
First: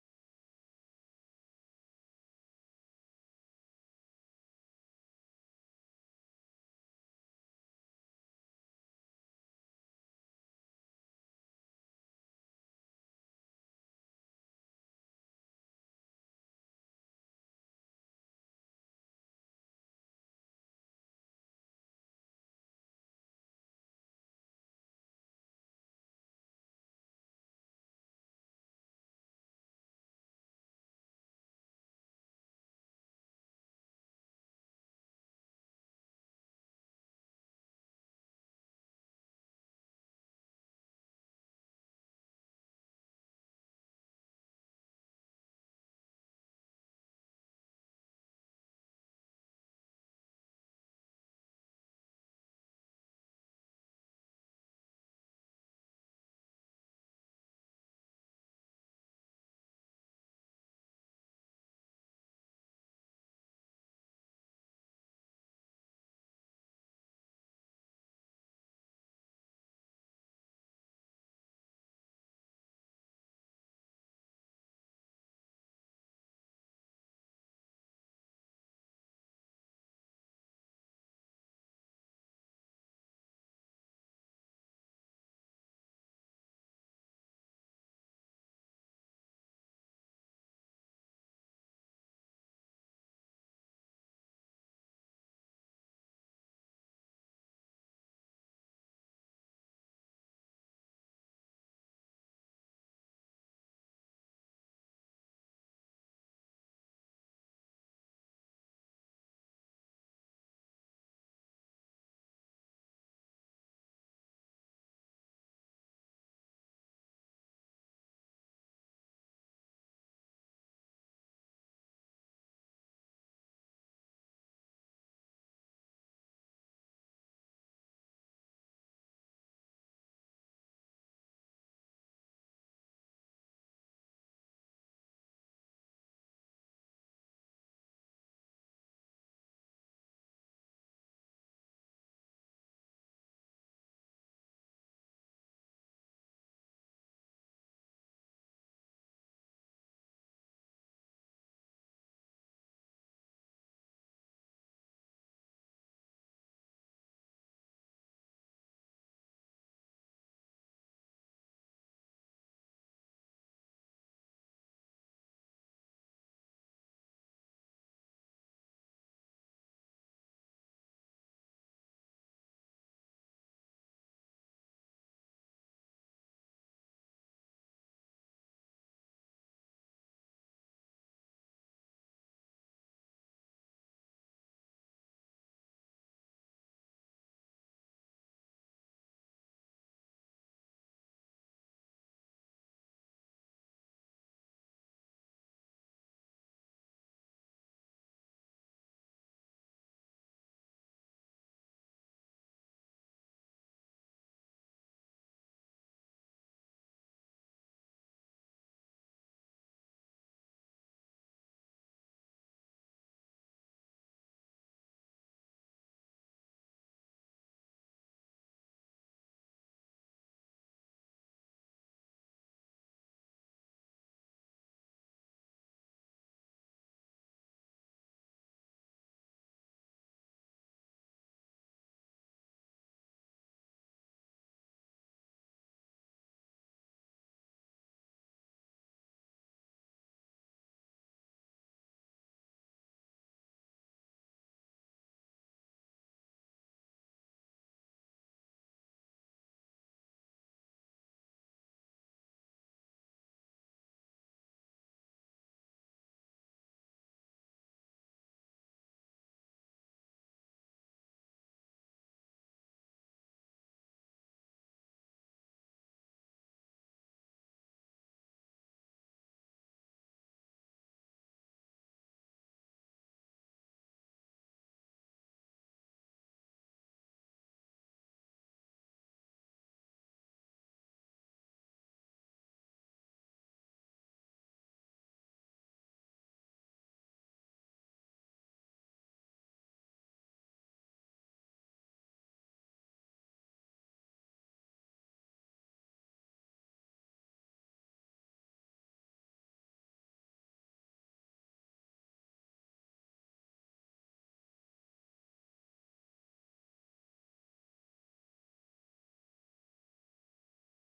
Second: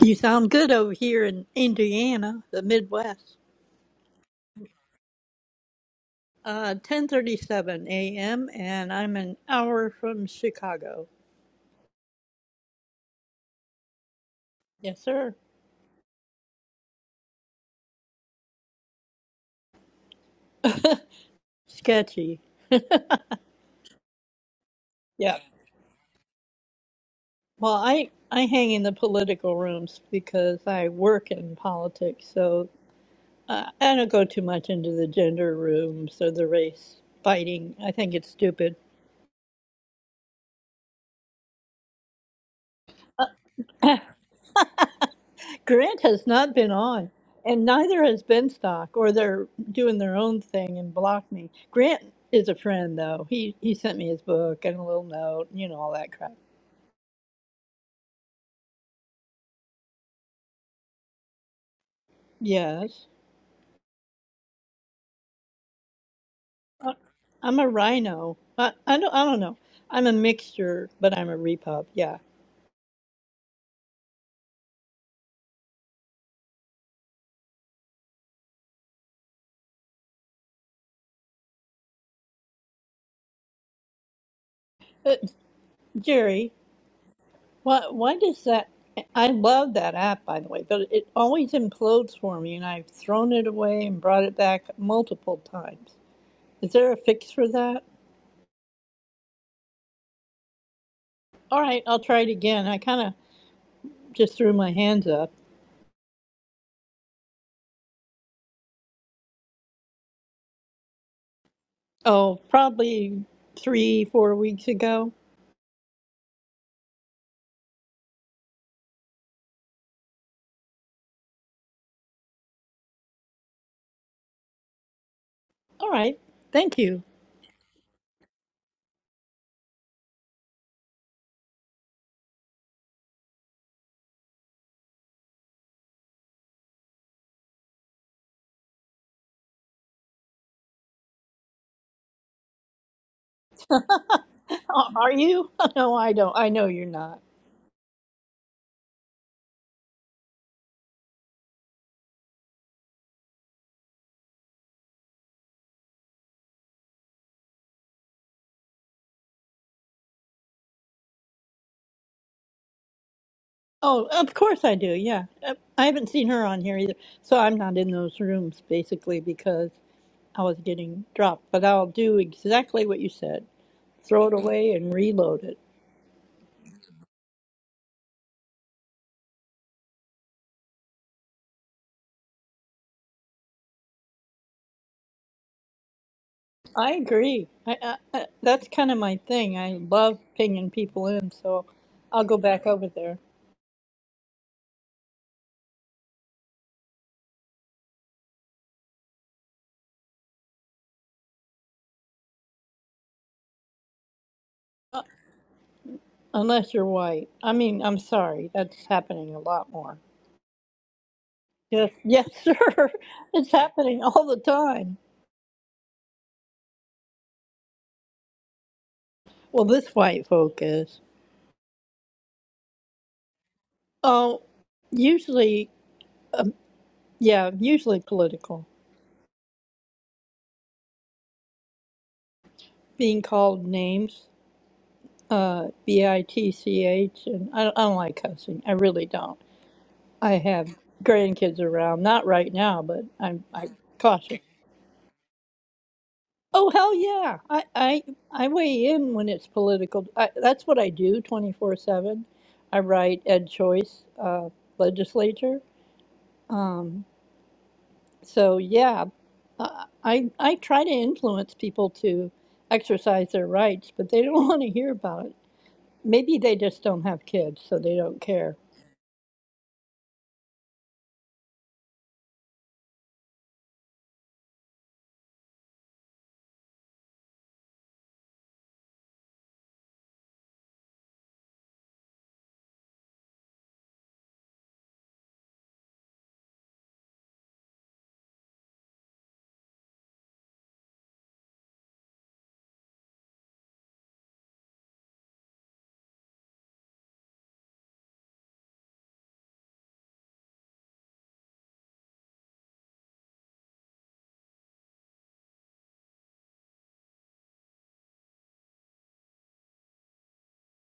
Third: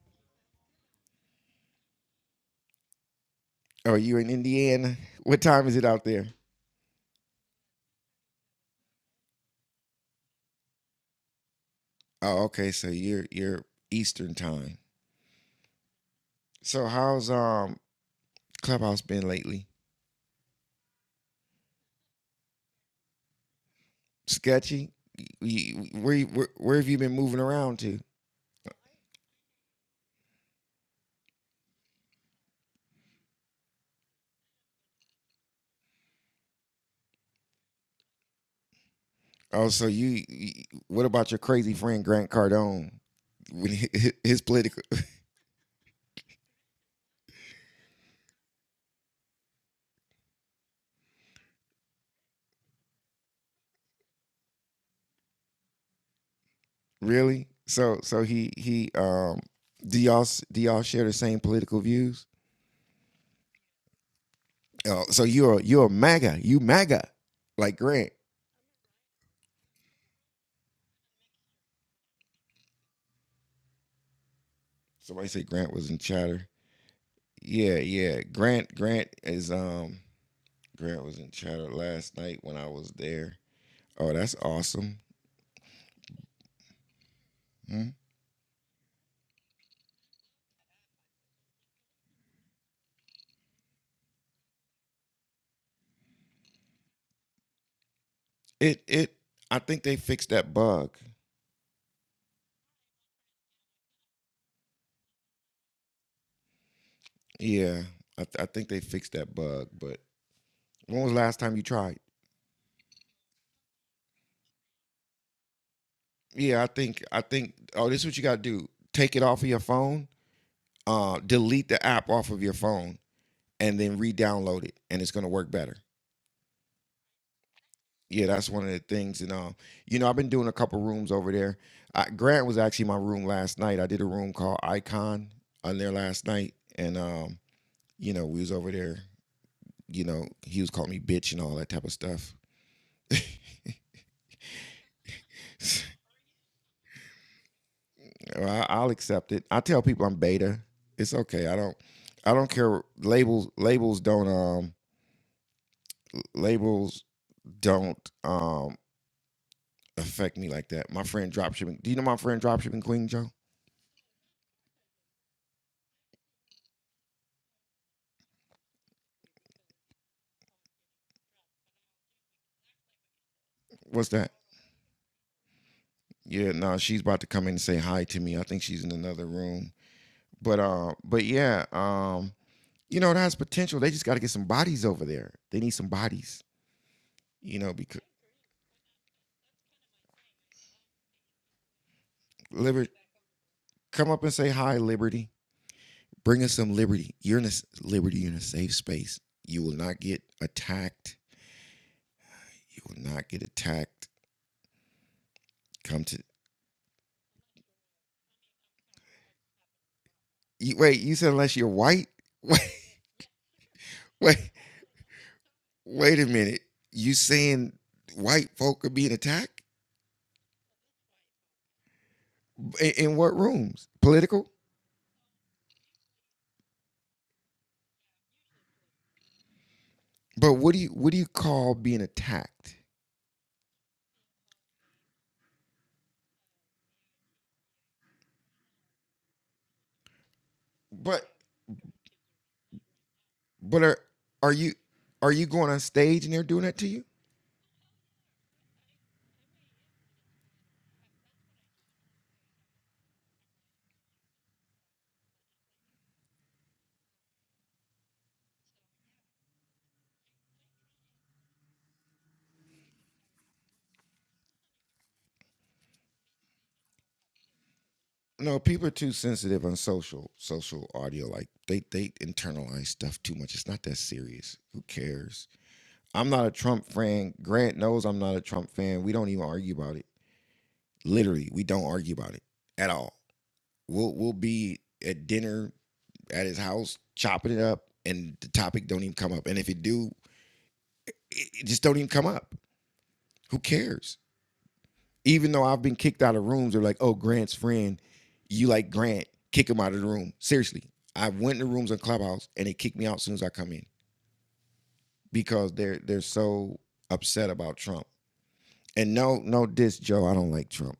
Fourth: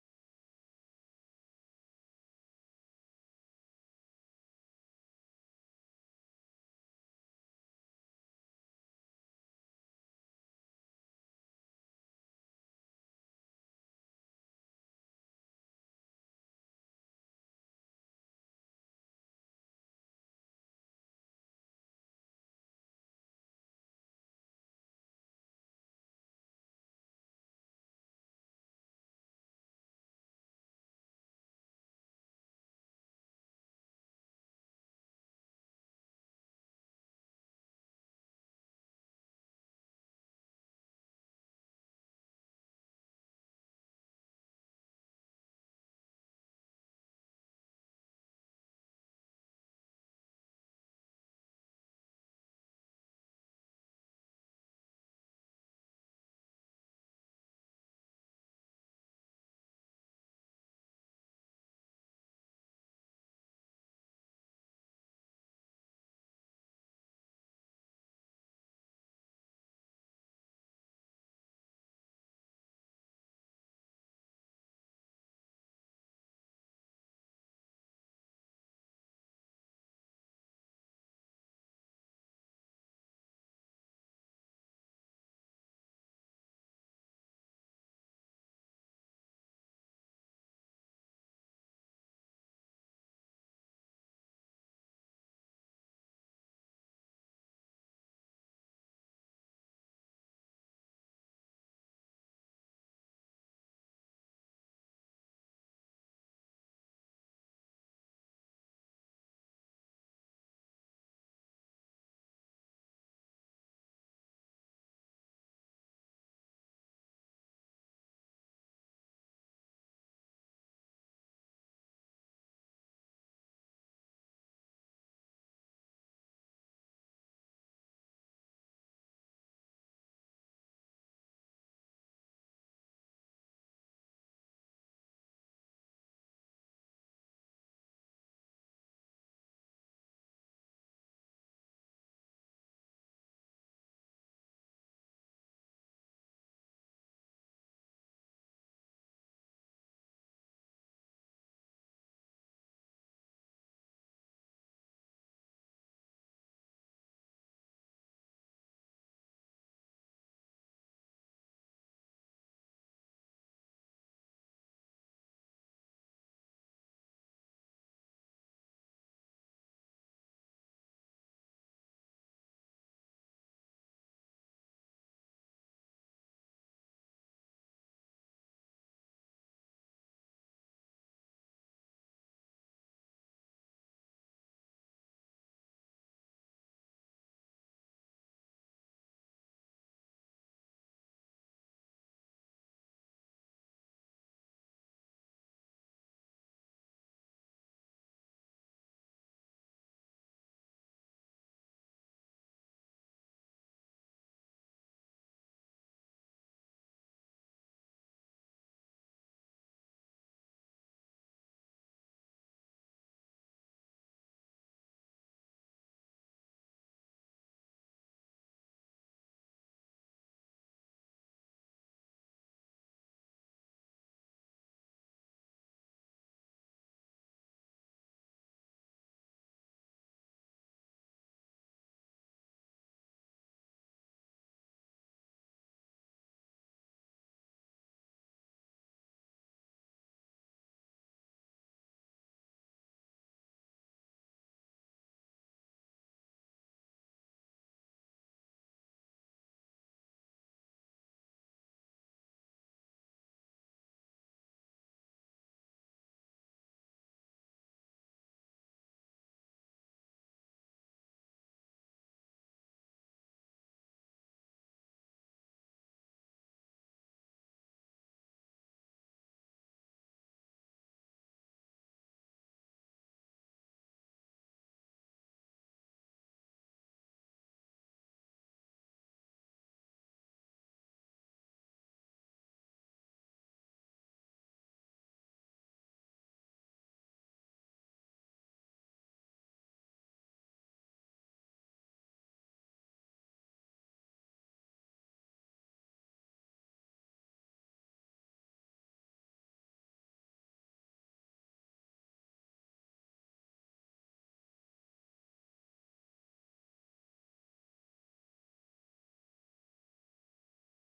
D: You sound good over here in Indiana, the Midwest.
A: Oh, you're in Indiana. What time is it out there?
D: Uh, 10:37 a.m. and I'm an hour from Chicago.
A: Oh, okay. So you're you're Eastern time.
D: Yes, sir.
A: So how's um Clubhouse been lately?
D: Sketchy.
A: Sketchy.
D: Yeah.
A: You, where, you- where where have you been moving
D: Well,
A: around to?
D: I I hang in the political rooms because I work in politics, so uh, I don't go too much into the gender rooms or the race fighting. I think it's stupid.
A: Oh, so you, you what about your crazy friend Grant Cardone? When he- his political
D: Grant has not been on, and neither has Benstock, or they're doing their own thing and block me. Grant is a friend, though. He he sent me his book and a little note, you know, all that crap.
A: really? So so he he um do y'all s- do y'all share the same political views?
D: Yes,
A: Oh, so you're a- you're a MAGA. You MAGA
D: I'm a
A: like Grant.
D: rhino. I, I don't I don't know. I'm a mixture, but I'm a repub. Yeah,
A: Somebody said Grant was in chatter. Yeah, yeah. Grant Grant is um Grant was in chatter last night when I was there. Oh, that's awesome.
D: but Jerry, why
A: Mhm.
D: why does that? I love that app, by the way, but it always implodes for me, and I've thrown it away and brought it back multiple times. Is there a fix for that?
A: It it I think they fixed that bug.
D: All right, I'll try it again. I kind of just threw my hands up.
A: Yeah. I, th- I think they fixed that bug, but when was the last time you tried?
D: Oh, probably three, four weeks ago.
A: Yeah, I think I think oh this is what you gotta do. Take it off of your phone, uh, delete the app off of your phone, and then re-download it and it's gonna work better.
D: All right, thank you.
A: yeah, that's one of the things. And um, you know, I've been doing a couple rooms over there. I, Grant was actually my room last night. I did a room called Icon on there last night, and um, you know, we was over there. You know, he was calling me bitch and all that type of stuff.
D: Oh, Are you? No, I don't. I know you're not.
A: Well, I, I'll accept it. I tell people I'm beta. It's okay. I don't. I don't care. Labels labels don't um labels don't um affect me like that. My friend dropshipping. Do you know my friend dropshipping queen Joe?
D: Oh, of course I do. Yeah. Uh, I haven't seen her on here either. So I'm not in those rooms basically because I was getting dropped. But I'll do exactly what you said
A: What's
D: throw
A: that?
D: it away and reload it.
A: Yeah, no, she's about to come in and say hi to me. I think she's in another room. But uh, but yeah, um, you know, it has potential. They just got to get some bodies over there. They need some bodies,
D: I agree.
A: you know,
D: I, I,
A: because
D: I, that's kind of my thing. I love pinging people in. So I'll go back over
A: Liberty,
D: there.
A: come up and say hi, Liberty. Bring us some liberty. You're in a liberty, you're in a safe space. You will not get attacked. You will not get attacked. Come to
D: Unless you're white. I mean, I'm sorry, that's happening a lot more.
A: you, wait, you said unless you're
D: Yes,
A: white?
D: yes,
A: Wait,
D: sir. It's happening all
A: wait,
D: the time.
A: wait a minute. You saying white folk are being attacked?
D: Well, this white folk is.
A: In, in what rooms?
D: Oh,
A: Political?
D: usually, um, yeah, usually political.
A: But what do you what do you call being attacked?
D: Being called names, uh, B I T C H, and I don't, I don't like cussing. I really don't. I have
A: But
D: grandkids around, not right now, but I'm I
A: but are
D: cautious.
A: are you are you going on stage and they're doing
D: Oh
A: that to
D: hell
A: you?
D: yeah! I I, I weigh in when it's political. I, that's what I do twenty four seven. I write Ed Choice uh, legislature. Um, so yeah, uh, I I try to influence people to exercise their rights, but they don't want to hear about it. Maybe they just don't have kids, so they don't care.
A: No, people are too sensitive on social social audio. Like they they internalize stuff too much. It's not that serious. Who cares? I'm not a Trump fan. Grant knows I'm not a Trump fan. We don't even argue about it. Literally, we don't argue about it at all. We'll we'll be at dinner at his house chopping it up, and the topic don't even come up. And if it do, it it just don't even come up. Who cares? Even though I've been kicked out of rooms, they're like, "Oh, Grant's friend, you like Grant? Kick him out of the room." Seriously, I went to rooms on Clubhouse and they kicked me out as soon as I come in because they're they're so upset about Trump. And no, no diss, Joe. I don't like Trump.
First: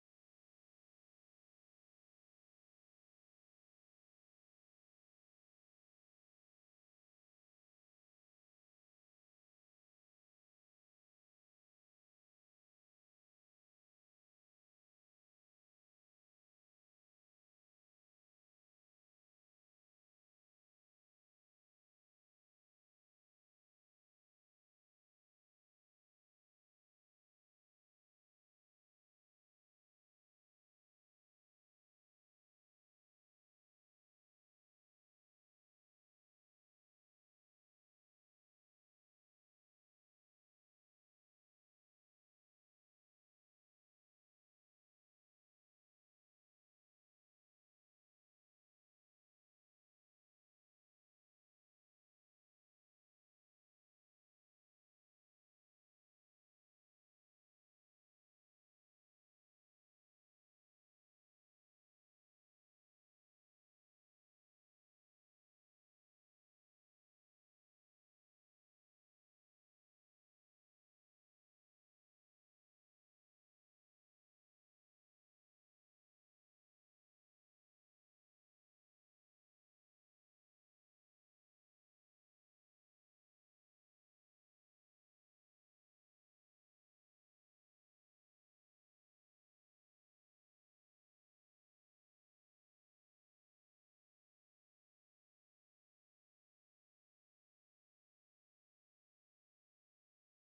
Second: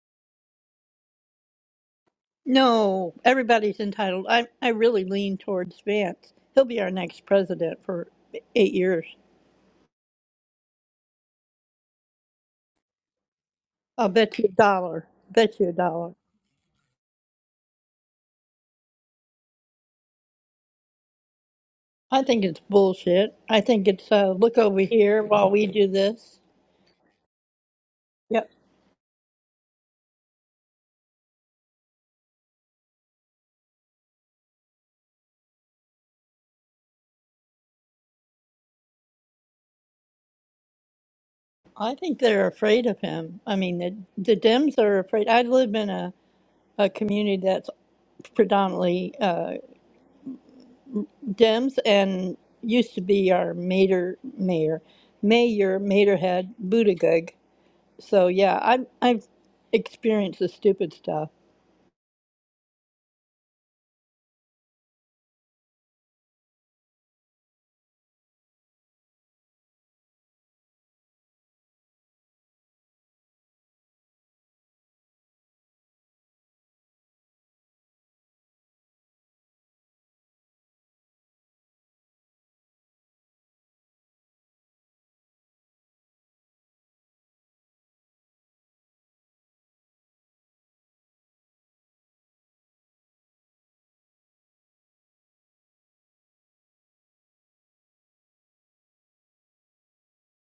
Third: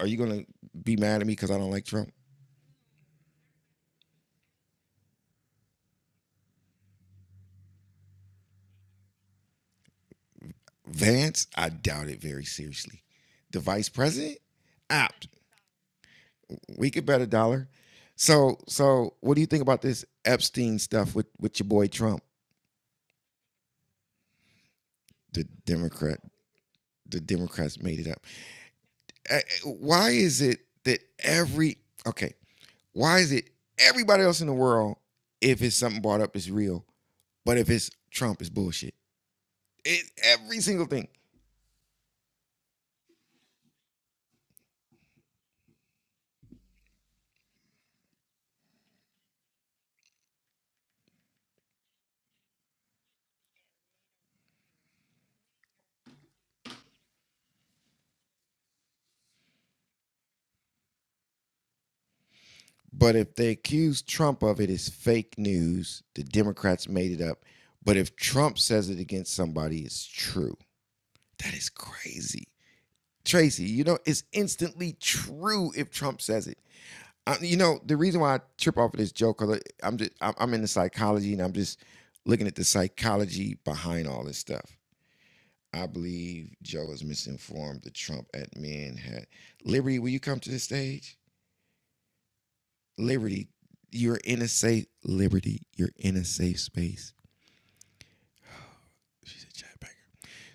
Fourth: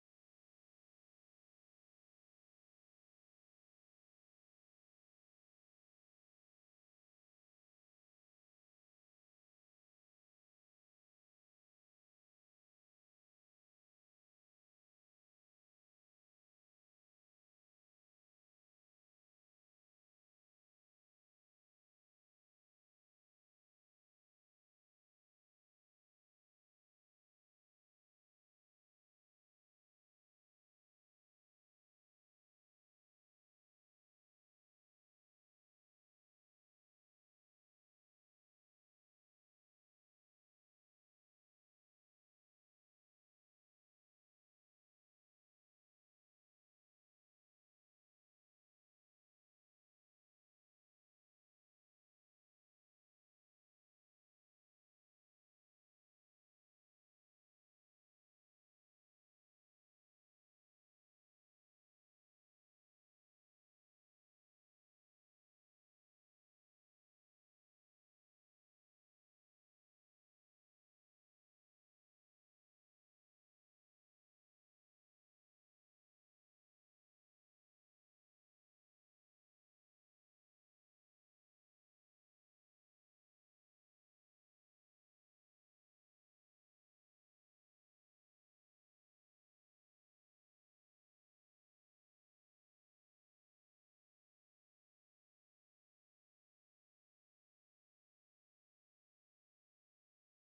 A: Are you gonna be mad at me because I don't like Trump?
D: No, everybody's entitled. I I really lean towards Vance. He'll be our next president for eight years.
A: Vance, I doubt it very seriously. The vice
D: I'll
A: president,
D: bet you a dollar.
A: apt.
D: Bet you a dollar.
A: We could bet a dollar. So, so what do you think about this Epstein stuff with with your boy Trump?
D: I think it's bullshit. I think it's uh, look over here
A: The
D: while we do
A: Democrat
D: this.
A: the Democrats made it up.
D: Yep.
A: Uh, Why is it that every okay? Why is it everybody else in the world, if it's something brought up, is real, but if it's Trump, it's bullshit. It every single thing.
D: I think they're afraid of him. I mean, the the Dems are afraid. I live in a, a community that's predominantly uh, Dems and used to be our mayor, mayor, mayor, mayorhead, Buttigieg. So yeah, I I've I've experienced the stupid stuff.
A: But if they accuse Trump of it, it's fake news. The Democrats made it up. But if Trump says it against somebody, it's true. That is crazy. Tracy, you know, it's instantly true if Trump says it. I, you know, the reason why I trip off of this joke, cause I- am just I'm I'm into psychology and I'm just looking at the psychology behind all this stuff. I believe Joe is misinformed. The Trump admin had Liberty. Will you come to the stage? Liberty, you're in a safe Liberty. You're in a safe space. She's a chatbanger.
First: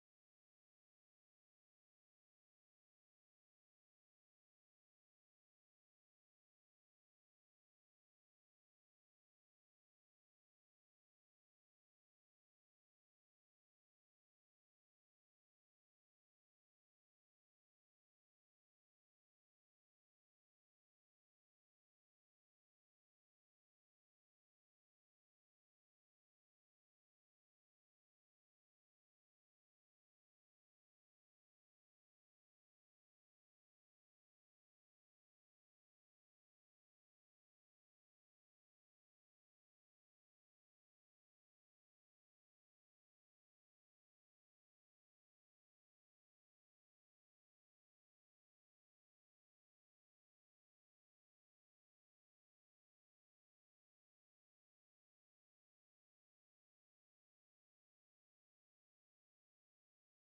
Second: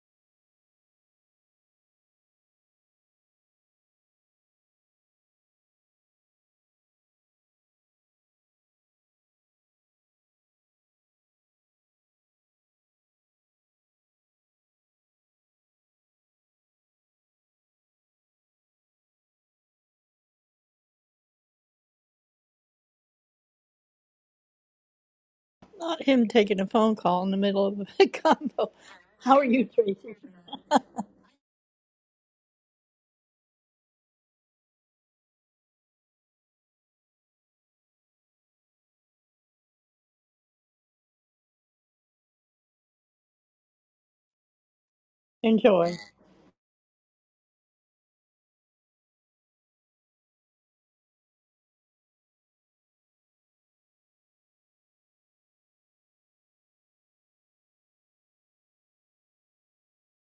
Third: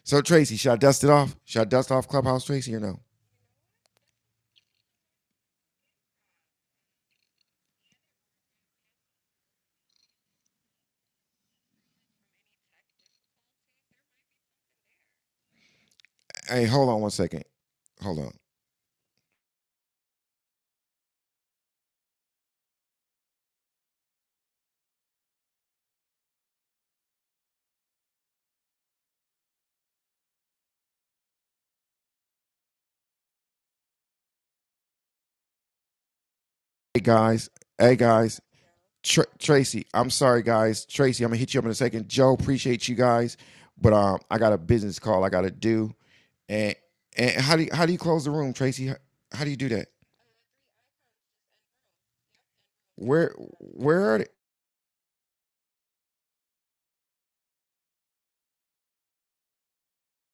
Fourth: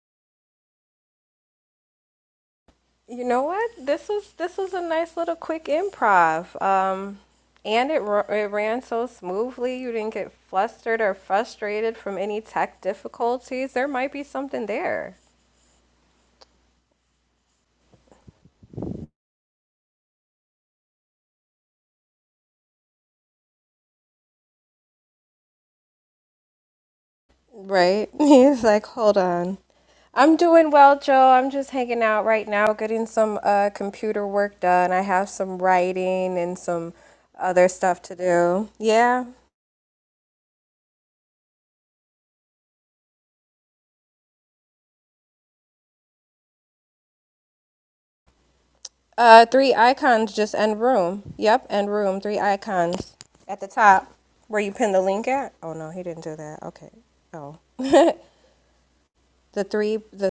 A: So Tracy, should I dust it off? Should I dust off Clubhouse, Tracy, or no?
B: You know what? This was this was a nice little quick improv. Um and it, ru- it ran so smoothly. You didn't get flustered or frustrated from any tech difficulties. There might be something there.
A: Hey, hold on one second. Hold on.
D: Not him taking a phone call in the middle of a
B: Right? He's
D: combo.
B: like, hold
D: How are
B: on.
D: you, Tracy?
B: I'm doing well, Joe. I'm just hanging out right now, getting some uh, computer work done. I have some writing and some
A: Hey guys.
B: other
A: Hey
B: stuff to
A: guys.
B: do.
A: Tr-
B: Yeah.
A: Tracy, I'm sorry, guys. Tracy, I'm gonna hit you up in a second. Joe, appreciate you guys, but um, I got a business call I gotta do.
D: Enjoy.
A: And and how do you, how do you close the room, Tracy? How, how
B: Uh,
A: do you do
B: three
A: that?
B: icons just end room. Yep, end room. Three icons
A: Where
B: at the top
A: where are they?
B: where you pin the link at. Oh no, he didn't do that. Okay. Oh. the three the